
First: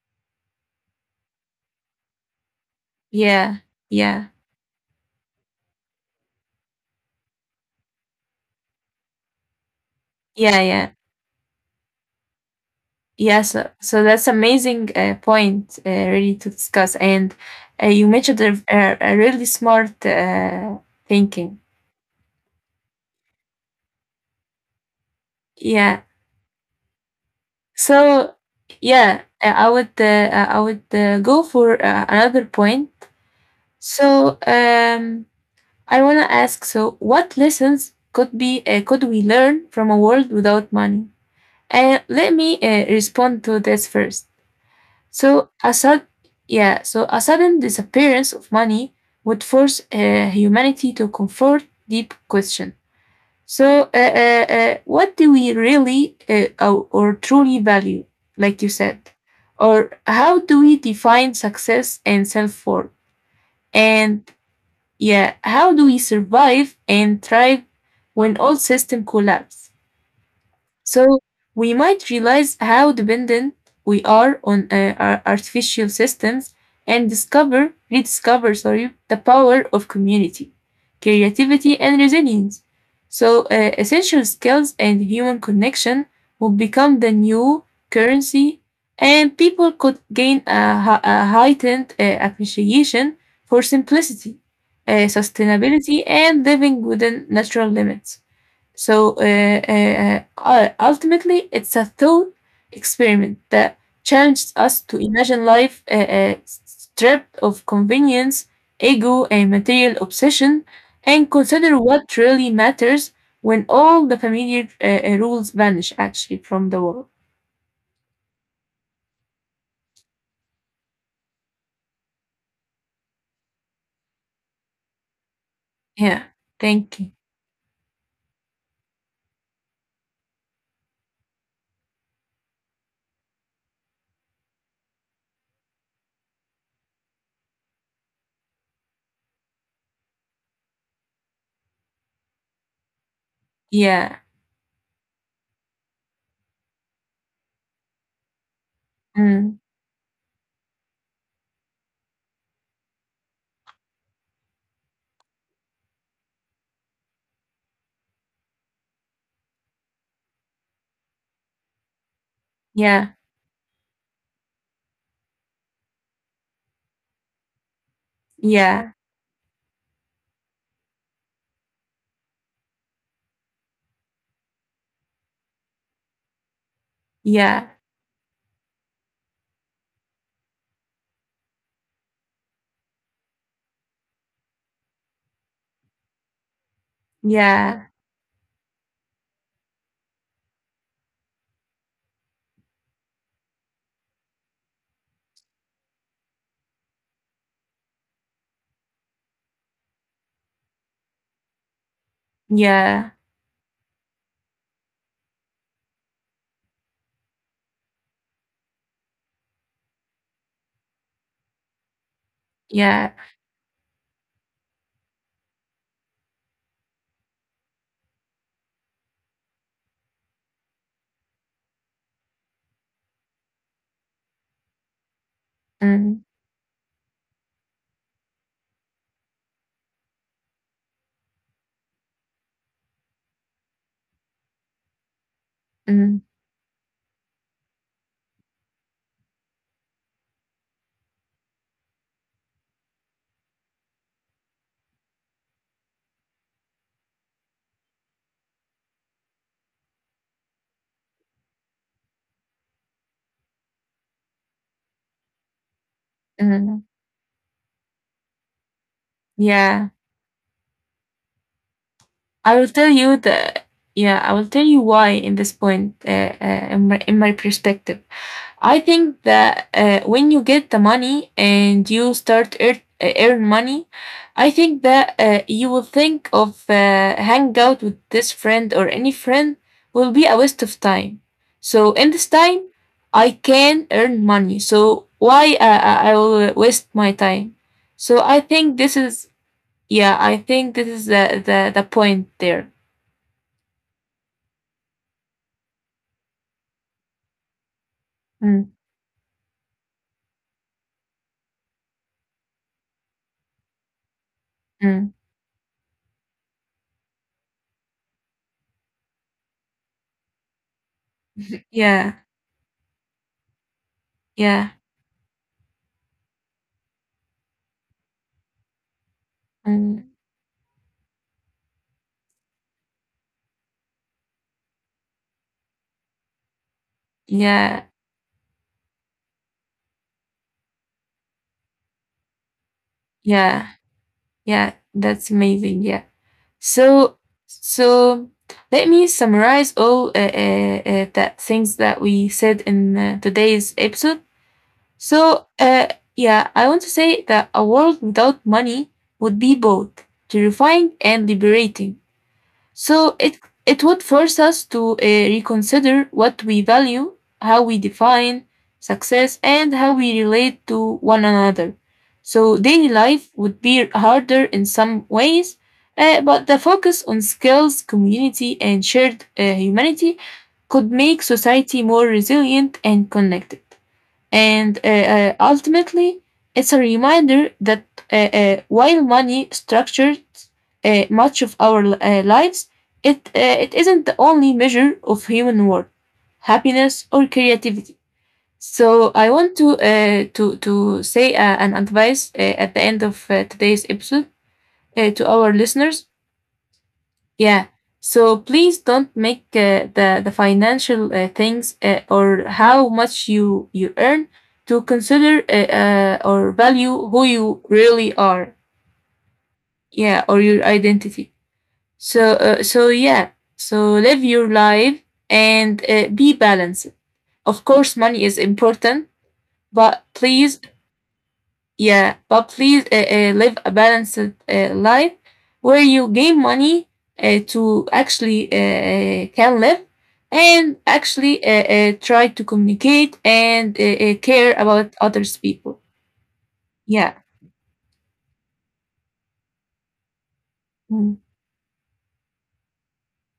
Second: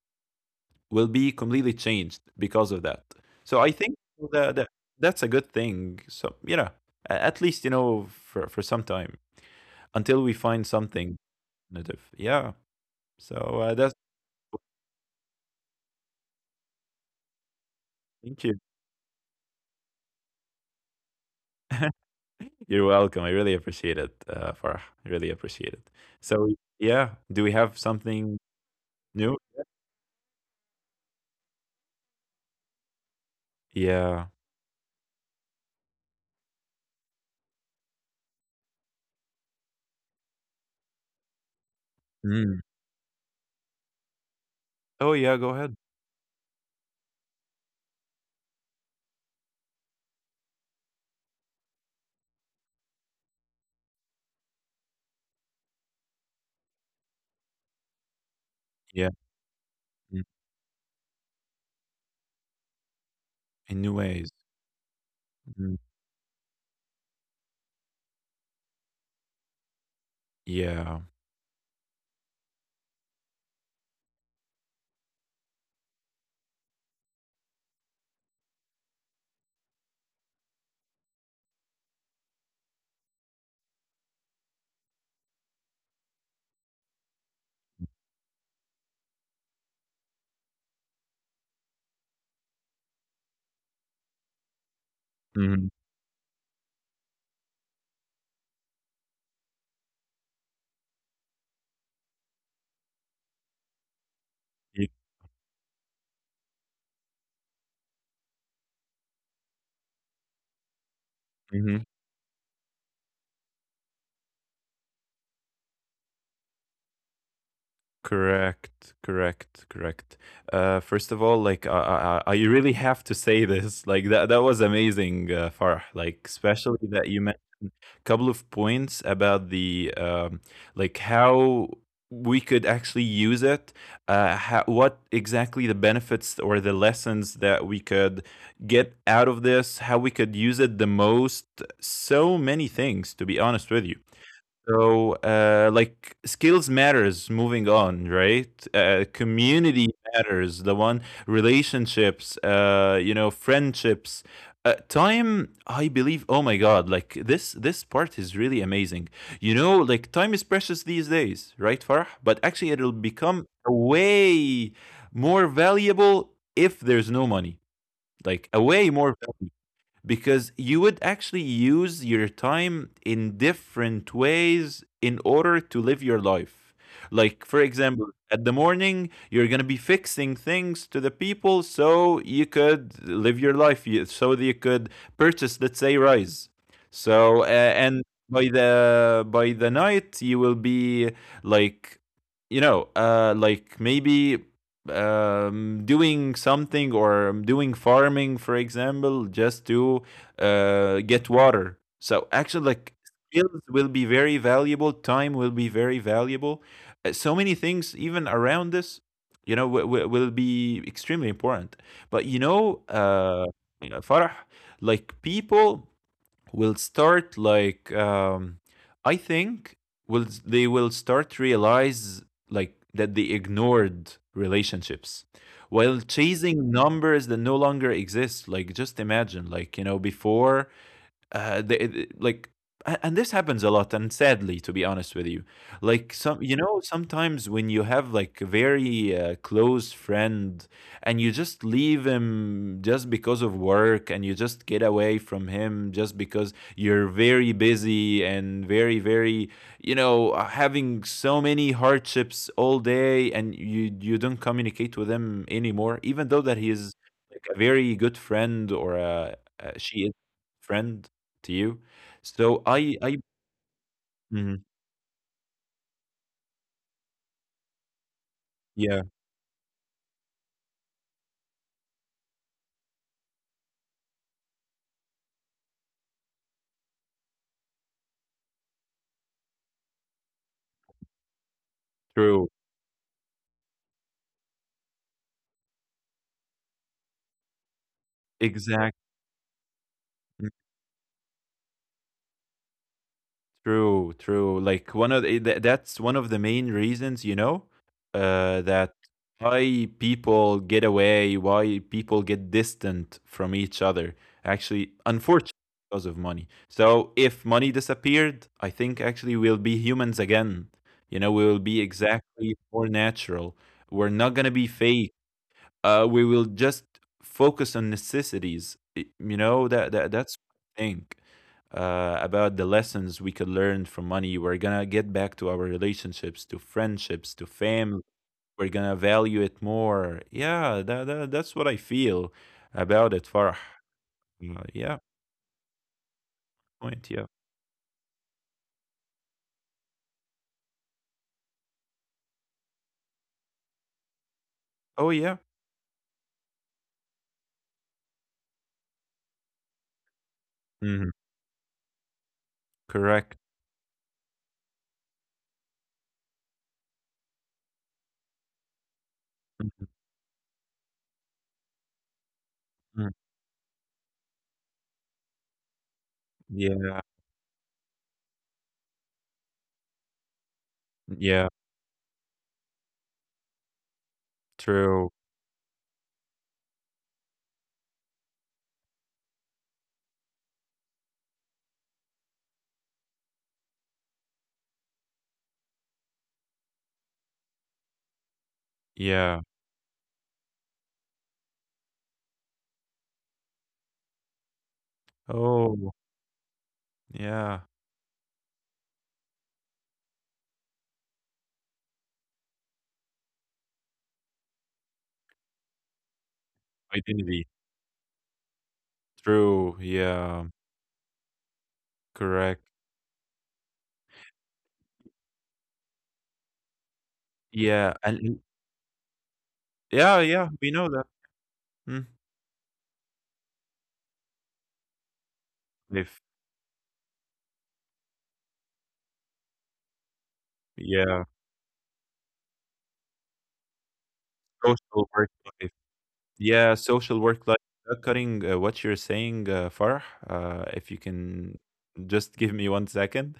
[SPEAKER 2] will be completely changed because of that. So
[SPEAKER 1] yeah,
[SPEAKER 2] I think
[SPEAKER 1] yeah,
[SPEAKER 2] that, that that's a good thing. So, you know, a- at least, you know, for for some time until we
[SPEAKER 1] yeah,
[SPEAKER 2] find
[SPEAKER 1] yeah.
[SPEAKER 2] something native. Yeah. So
[SPEAKER 1] Yeah, so,
[SPEAKER 2] uh, that's
[SPEAKER 1] so that's amazing uh, point uh, really to discuss. And uh, you mentioned
[SPEAKER 2] thank
[SPEAKER 1] a,
[SPEAKER 2] you.
[SPEAKER 1] a, a really smart uh, thinking.
[SPEAKER 2] You're welcome. I really appreciate it, uh, Farah. I really appreciate it.
[SPEAKER 1] Yeah.
[SPEAKER 2] So, yeah, do we have
[SPEAKER 1] So
[SPEAKER 2] something
[SPEAKER 1] yeah,
[SPEAKER 2] new?
[SPEAKER 1] uh, I would uh, uh, I would uh, go for uh, another point.
[SPEAKER 2] Yeah.
[SPEAKER 1] So um, I wanna ask. So what lessons could be uh, could we learn from a world without money? And let me
[SPEAKER 2] Mm.
[SPEAKER 1] uh, respond to this first.
[SPEAKER 2] Oh, yeah,
[SPEAKER 1] So
[SPEAKER 2] go
[SPEAKER 1] a
[SPEAKER 2] ahead.
[SPEAKER 1] sud- yeah, so a sudden disappearance of money would force uh, humanity to confront deep questions. So, uh, uh, uh, what do we really uh, or, or truly value, like you said?
[SPEAKER 2] Yeah,
[SPEAKER 1] Or
[SPEAKER 2] mm,
[SPEAKER 1] how do we define success and self worth?
[SPEAKER 2] in new ways.
[SPEAKER 1] And yeah, how
[SPEAKER 2] Mhm.
[SPEAKER 1] do we survive and thrive when all systems collapse?
[SPEAKER 2] Yeah.
[SPEAKER 1] So we might realize how dependent we are on uh, our artificial systems and discover, rediscover, sorry, the power of community, creativity, and resilience. So uh, essential skills and human connection will become the new currency, and people could gain a, hei- a heightened uh, appreciation for simplicity, uh,
[SPEAKER 2] Mhm.
[SPEAKER 1] sustainability, and living within natural limits. So uh, uh, uh, uh, ultimately, it's a thought experiment that challenges us
[SPEAKER 2] Ye,
[SPEAKER 1] to imagine life uh, uh, stripped of convenience, ego, and material obsession, and consider
[SPEAKER 2] mhm.
[SPEAKER 1] what really matters when all the familiar uh, uh, rules vanish actually from the world.
[SPEAKER 2] Correct, correct, correct. Uh, first of all, like, I I I I really have to say this, like, that that was amazing, uh, Farah, like,
[SPEAKER 1] Yeah,
[SPEAKER 2] especially
[SPEAKER 1] thank
[SPEAKER 2] that
[SPEAKER 1] you.
[SPEAKER 2] you mentioned couple of points about the, um, like how we could actually use it, uh, how, what exactly the benefits or the lessons that we could get out of this, how we could use it the most, so many things, to be honest with you.
[SPEAKER 1] Yeah,
[SPEAKER 2] So, uh, like, skills matters. Moving on, right? Uh,
[SPEAKER 1] mm,
[SPEAKER 2] community matters. The one, relationships, uh, you know, friendships. Uh, time, I believe. Oh my God! Like, this, this part is really amazing. You know, like, time is precious these days, right, Farah? But actually, it'll
[SPEAKER 1] yeah,
[SPEAKER 2] become a way more valuable if there's no money. Like a way
[SPEAKER 1] yeah,
[SPEAKER 2] more valuable, because you would actually use your time in different ways in order to live your life. Like, for
[SPEAKER 1] yeah,
[SPEAKER 2] example, at the morning, you're going to be fixing things to the people so you could live your life, you- so that you could purchase, let's say, rice. So, uh,
[SPEAKER 1] yeah,
[SPEAKER 2] and by the by the night you will be like, you know, uh like maybe, um, doing something or doing farming, for example, just to uh, get water. So actually, like,
[SPEAKER 1] yeah,
[SPEAKER 2] skills will be very valuable. Time will be very valuable. Uh, so many things, even around this, you know, w- w- will be extremely important. But you know,
[SPEAKER 1] yeah.
[SPEAKER 2] uh, Farah, like, people will start like, um, I think will they will start realize like that they ignored relationships while
[SPEAKER 1] Mm,
[SPEAKER 2] chasing numbers that no longer exist. Like, just imagine, like, you know, before uh, they, they- like, a- and this happens a lot, and sadly, to be honest with you, like,
[SPEAKER 1] mm.
[SPEAKER 2] some, you know, sometimes when you have like a very, uh, close friend and you just leave him just because of work, and you just get away from him just because you're very busy and very, very, you know, uh, having so many hardships all day, and you you don't communicate with him anymore, even though that he
[SPEAKER 1] Mm,
[SPEAKER 2] is like a very good friend, or a, a
[SPEAKER 1] yeah,
[SPEAKER 2] she is friend to you.
[SPEAKER 1] I
[SPEAKER 2] So
[SPEAKER 1] will tell
[SPEAKER 2] I
[SPEAKER 1] you
[SPEAKER 2] I.
[SPEAKER 1] the yeah, I will tell
[SPEAKER 2] Mhm.
[SPEAKER 1] you why in this point, uh, uh, in my in my perspective. I
[SPEAKER 2] Yeah,
[SPEAKER 1] think that uh, when you get the money and you start earn, uh, earn money, I think that uh, you will think of uh, hang out with this friend or any friend will be a waste of time. So in this
[SPEAKER 2] true.
[SPEAKER 1] time, I can earn money. So why uh, I I will waste my time? So I think
[SPEAKER 2] Exact,
[SPEAKER 1] this is yeah. I
[SPEAKER 2] mm,
[SPEAKER 1] think this is the the, the point there.
[SPEAKER 2] true, true. Like, one of the tha that's one of the main reasons, you know, uh,
[SPEAKER 1] Mm,
[SPEAKER 2] that why people get away, why people get distant from each other. Actually,
[SPEAKER 1] mm.
[SPEAKER 2] unfortunately, because of money. So if money disappeared, I think actually we'll be humans again. You know, we will be
[SPEAKER 1] Yeah,
[SPEAKER 2] exactly more natural. We're not gonna be
[SPEAKER 1] yeah,
[SPEAKER 2] fake, uh, we will just focus on necessities. Y- You know that
[SPEAKER 1] mm,
[SPEAKER 2] that that's what I think uh, about the lessons we could learn from money. We're gonna get back to our relationships, to friendships, to
[SPEAKER 1] yeah,
[SPEAKER 2] family. We're gonna value it more. Yeah, that, that that's what I feel about it, Farah.
[SPEAKER 1] yeah.
[SPEAKER 2] Uh,
[SPEAKER 1] Yeah,
[SPEAKER 2] Yeah,
[SPEAKER 1] that's amazing. Yeah.
[SPEAKER 2] point.
[SPEAKER 1] So,
[SPEAKER 2] Yeah.
[SPEAKER 1] so let me summarize all uh, uh, uh, that things that we said in uh, today's episode.
[SPEAKER 2] Oh yeah.
[SPEAKER 1] So, uh, yeah, I want to say that a world without money would be both terrifying
[SPEAKER 2] Hmm.
[SPEAKER 1] and liberating. So
[SPEAKER 2] Correct.
[SPEAKER 1] it it would force us to uh, reconsider what we value, how we define success, and
[SPEAKER 2] Mhm,
[SPEAKER 1] how we relate to one another. So daily
[SPEAKER 2] mm.
[SPEAKER 1] life would be harder in some ways, uh, but the
[SPEAKER 2] Yeah.
[SPEAKER 1] focus on skills, community, and shared uh, humanity could make
[SPEAKER 2] Yeah.
[SPEAKER 1] society more resilient and connected. And uh,
[SPEAKER 2] True.
[SPEAKER 1] uh, ultimately, it's a reminder that uh, uh, while money structures uh, much of our uh, lives, it, uh, it isn't the only measure of human worth, happiness, or creativity. So I
[SPEAKER 2] Yeah.
[SPEAKER 1] want to uh, to to say uh, an advice uh, at the end of uh, today's episode uh, to our
[SPEAKER 2] Oh.
[SPEAKER 1] listeners.
[SPEAKER 2] Yeah.
[SPEAKER 1] Yeah. So please don't make uh, the the financial uh, things uh, or how much you you earn to consider uh, uh, or value who
[SPEAKER 2] Identity.
[SPEAKER 1] you really are.
[SPEAKER 2] True.
[SPEAKER 1] Yeah, or
[SPEAKER 2] Yeah.
[SPEAKER 1] your identity. So
[SPEAKER 2] Correct.
[SPEAKER 1] uh, so yeah. So live your life and uh, be balanced. Of
[SPEAKER 2] Yeah,
[SPEAKER 1] course, money is
[SPEAKER 2] and
[SPEAKER 1] important, but
[SPEAKER 2] yeah, yeah,
[SPEAKER 1] please
[SPEAKER 2] we know that. Mm.
[SPEAKER 1] Yeah, but please uh, uh, live a balanced uh, life where you
[SPEAKER 2] If
[SPEAKER 1] gain money uh, to actually uh, uh, can live and
[SPEAKER 2] yeah,
[SPEAKER 1] actually uh, uh, try to communicate and uh, uh, care about
[SPEAKER 2] coastal birds
[SPEAKER 1] others
[SPEAKER 2] life.
[SPEAKER 1] people.
[SPEAKER 2] Yeah, social
[SPEAKER 1] Yeah.
[SPEAKER 2] work life, uh, cutting uh, what you're saying, uh, Farah. Uh, if you
[SPEAKER 1] Mm.
[SPEAKER 2] can just give me one second,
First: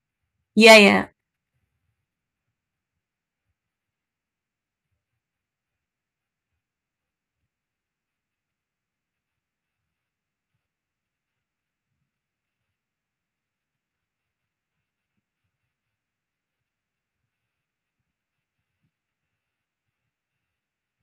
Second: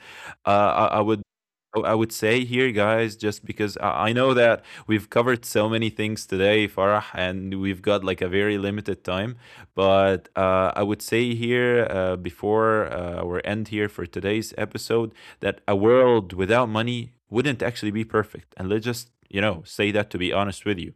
[SPEAKER 1] Yeah,
[SPEAKER 2] uh, I, I
[SPEAKER 1] yeah,
[SPEAKER 2] would. I I would say here, guys, just because I I know that we've covered so many things today, Farah, and we've got like a very limited time. But uh, I would say here, uh, before uh, our end here for today's episode, that a world without money wouldn't actually be perfect. And let's just, you know, say that to be honest with you.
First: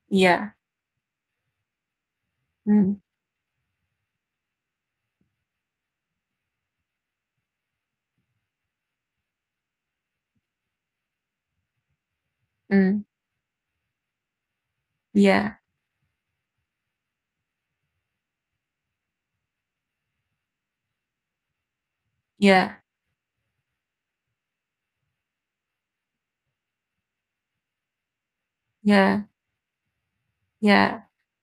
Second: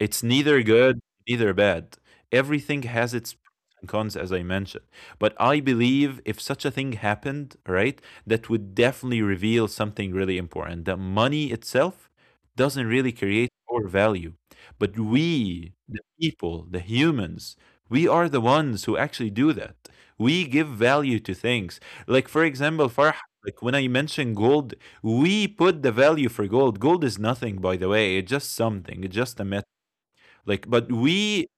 [SPEAKER 2] It's
[SPEAKER 1] yeah.
[SPEAKER 2] neither good, neither are bad. Everything
[SPEAKER 1] Mm.
[SPEAKER 2] has its pros and cons, as I mentioned. But I believe if such a thing happened, right, that would definitely reveal something really important, that money itself doesn't really
[SPEAKER 1] Mm.
[SPEAKER 2] create or value. But
[SPEAKER 1] Yeah,
[SPEAKER 2] we, the people, the humans, we are the ones who actually do that. We give value to things. Like, for example,
[SPEAKER 1] yeah,
[SPEAKER 2] Farah, like, when I mentioned gold, we put the value for gold. Gold is nothing, by the way. It's just something. It's
[SPEAKER 1] yeah,
[SPEAKER 2] just a metal. Like, but
[SPEAKER 1] yeah,
[SPEAKER 2] we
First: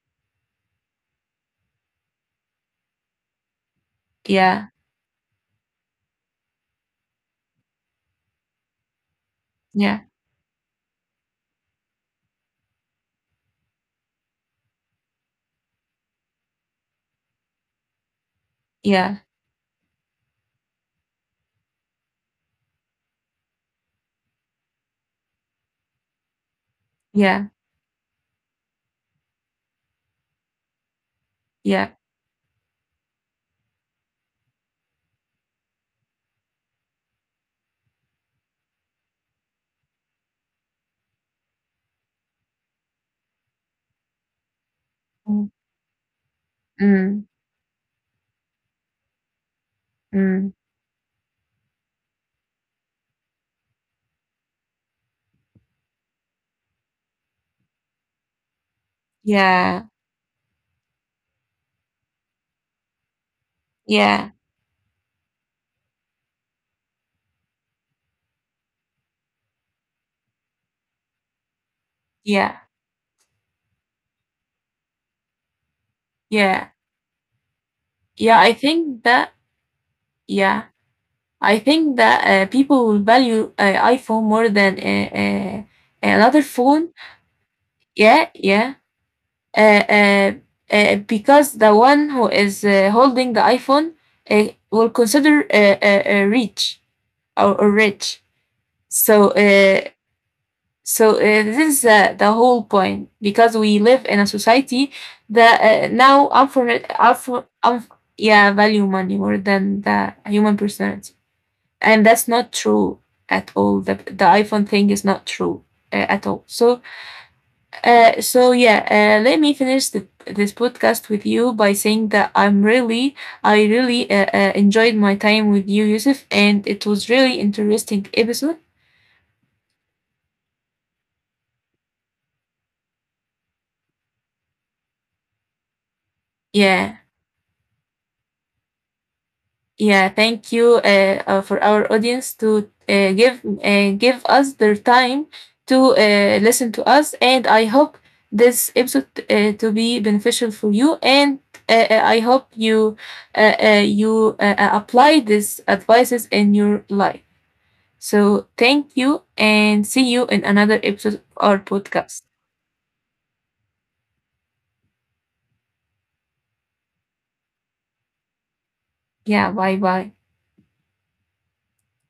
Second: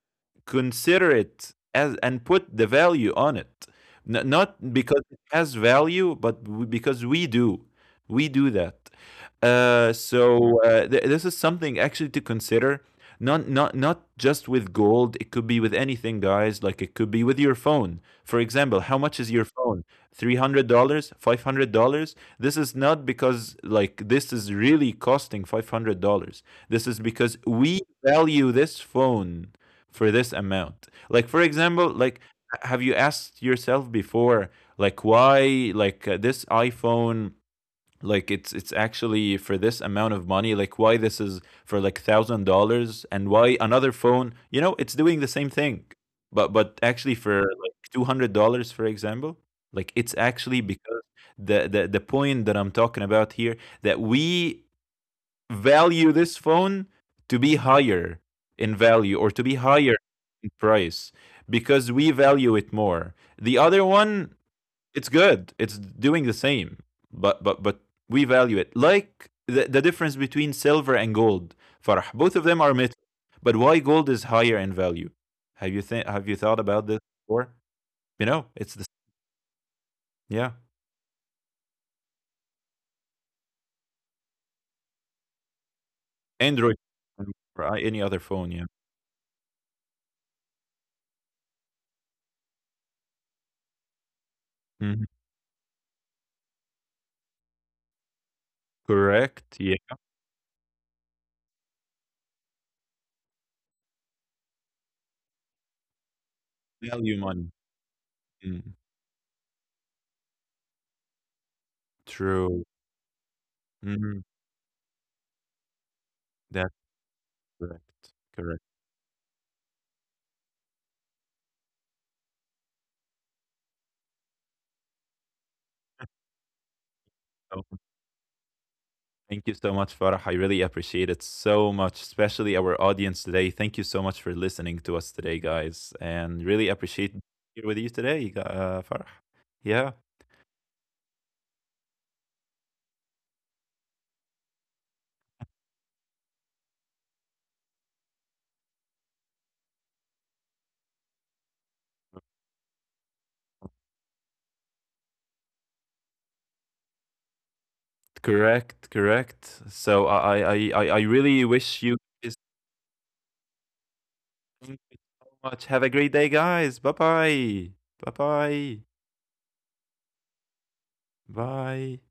[SPEAKER 2] consider it as and put the value on it. N-
[SPEAKER 1] yeah,
[SPEAKER 2] not because it has value, but w- because we do. We do that. Uh,
[SPEAKER 1] yeah,
[SPEAKER 2] so uh, th- this is something actually to consider. Not not not just with gold. It could be with anything, guys. Like, it could be with your phone, for example. How
[SPEAKER 1] yeah,
[SPEAKER 2] much is your phone? Three hundred dollars, five hundred dollars. This is not because like this is really costing five hundred dollars. This is because
[SPEAKER 1] yeah,
[SPEAKER 2] we value this phone for this amount. Like, for
[SPEAKER 1] yeah.
[SPEAKER 2] example, like, have you asked yourself before like why like, uh, this iPhone, like, it's it's actually for this amount of money, like, why this is for like one thousand dollars, and why another phone, you know, it's doing the
[SPEAKER 1] Mm.
[SPEAKER 2] same thing. But but actually
[SPEAKER 1] Mm.
[SPEAKER 2] for like two hundred dollars, for example, like, it's
[SPEAKER 1] Mm.
[SPEAKER 2] actually because the, the the point that I'm talking about here, that we value this phone to be higher in value, or to be
[SPEAKER 1] Yeah,
[SPEAKER 2] higher in price, because we value it more. The other
[SPEAKER 1] yeah,
[SPEAKER 2] one, it's good. It's doing the same, but but but we value it. Like, the, the difference between silver and gold, Farah. Both of
[SPEAKER 1] yeah,
[SPEAKER 2] them are metal, but why gold is higher in value? Have you think, have you thought
[SPEAKER 1] yeah.
[SPEAKER 2] about this before? You
[SPEAKER 1] Yeah,
[SPEAKER 2] know,
[SPEAKER 1] I
[SPEAKER 2] it's the
[SPEAKER 1] think that,
[SPEAKER 2] yeah.
[SPEAKER 1] yeah. I think that uh, people will value uh, iPhone more than uh, uh, another
[SPEAKER 2] Android
[SPEAKER 1] phone.
[SPEAKER 2] or any other
[SPEAKER 1] Yeah,
[SPEAKER 2] phone, yeah.
[SPEAKER 1] yeah. Uh, uh, uh, because the one who is uh, holding the iPhone uh, will
[SPEAKER 2] Mhm.
[SPEAKER 1] consider uh, uh, uh, rich or, or rich. So,
[SPEAKER 2] Correct.
[SPEAKER 1] uh,
[SPEAKER 2] Yeah.
[SPEAKER 1] so uh, this is uh, the whole point because we live in a society that uh, now unfor-
[SPEAKER 2] Value
[SPEAKER 1] unfor-
[SPEAKER 2] money.
[SPEAKER 1] unf- yeah
[SPEAKER 2] Mm,
[SPEAKER 1] value money more than the human personality. And that's not
[SPEAKER 2] true.
[SPEAKER 1] true at all. The
[SPEAKER 2] Mhm.
[SPEAKER 1] the iPhone thing is not true uh, at all.
[SPEAKER 2] That's
[SPEAKER 1] So
[SPEAKER 2] correct.
[SPEAKER 1] uh, so
[SPEAKER 2] Correct.
[SPEAKER 1] yeah, uh, let me finish the, this podcast with you by saying that I'm really I really uh, uh, enjoyed my time with you, Yusuf, and it was really
[SPEAKER 2] Oh,
[SPEAKER 1] interesting episode.
[SPEAKER 2] thank you so much, Farah. I really appreciate it so much, especially our audience today. Thank you so much for listening to us today, guys, and really
[SPEAKER 1] Yeah.
[SPEAKER 2] appreciate being here with you today, uh, Farah. Yeah,
[SPEAKER 1] Yeah, thank you uh, uh, for our audience to uh, give uh, give us their time to uh, listen to us, and I hope this episode uh, to be beneficial for you, and uh, uh, I hope you uh, uh, you uh, uh, apply these advices in your life. So
[SPEAKER 2] correct,
[SPEAKER 1] thank you,
[SPEAKER 2] correct.
[SPEAKER 1] and
[SPEAKER 2] So
[SPEAKER 1] see you
[SPEAKER 2] I,
[SPEAKER 1] in
[SPEAKER 2] I, I,
[SPEAKER 1] another
[SPEAKER 2] I I
[SPEAKER 1] episode of
[SPEAKER 2] really
[SPEAKER 1] our
[SPEAKER 2] wish you
[SPEAKER 1] podcast.
[SPEAKER 2] guys, thank you so much. Have a great day, guys. Bye bye. Bye bye.
[SPEAKER 1] Yeah, bye bye.
[SPEAKER 2] Bye.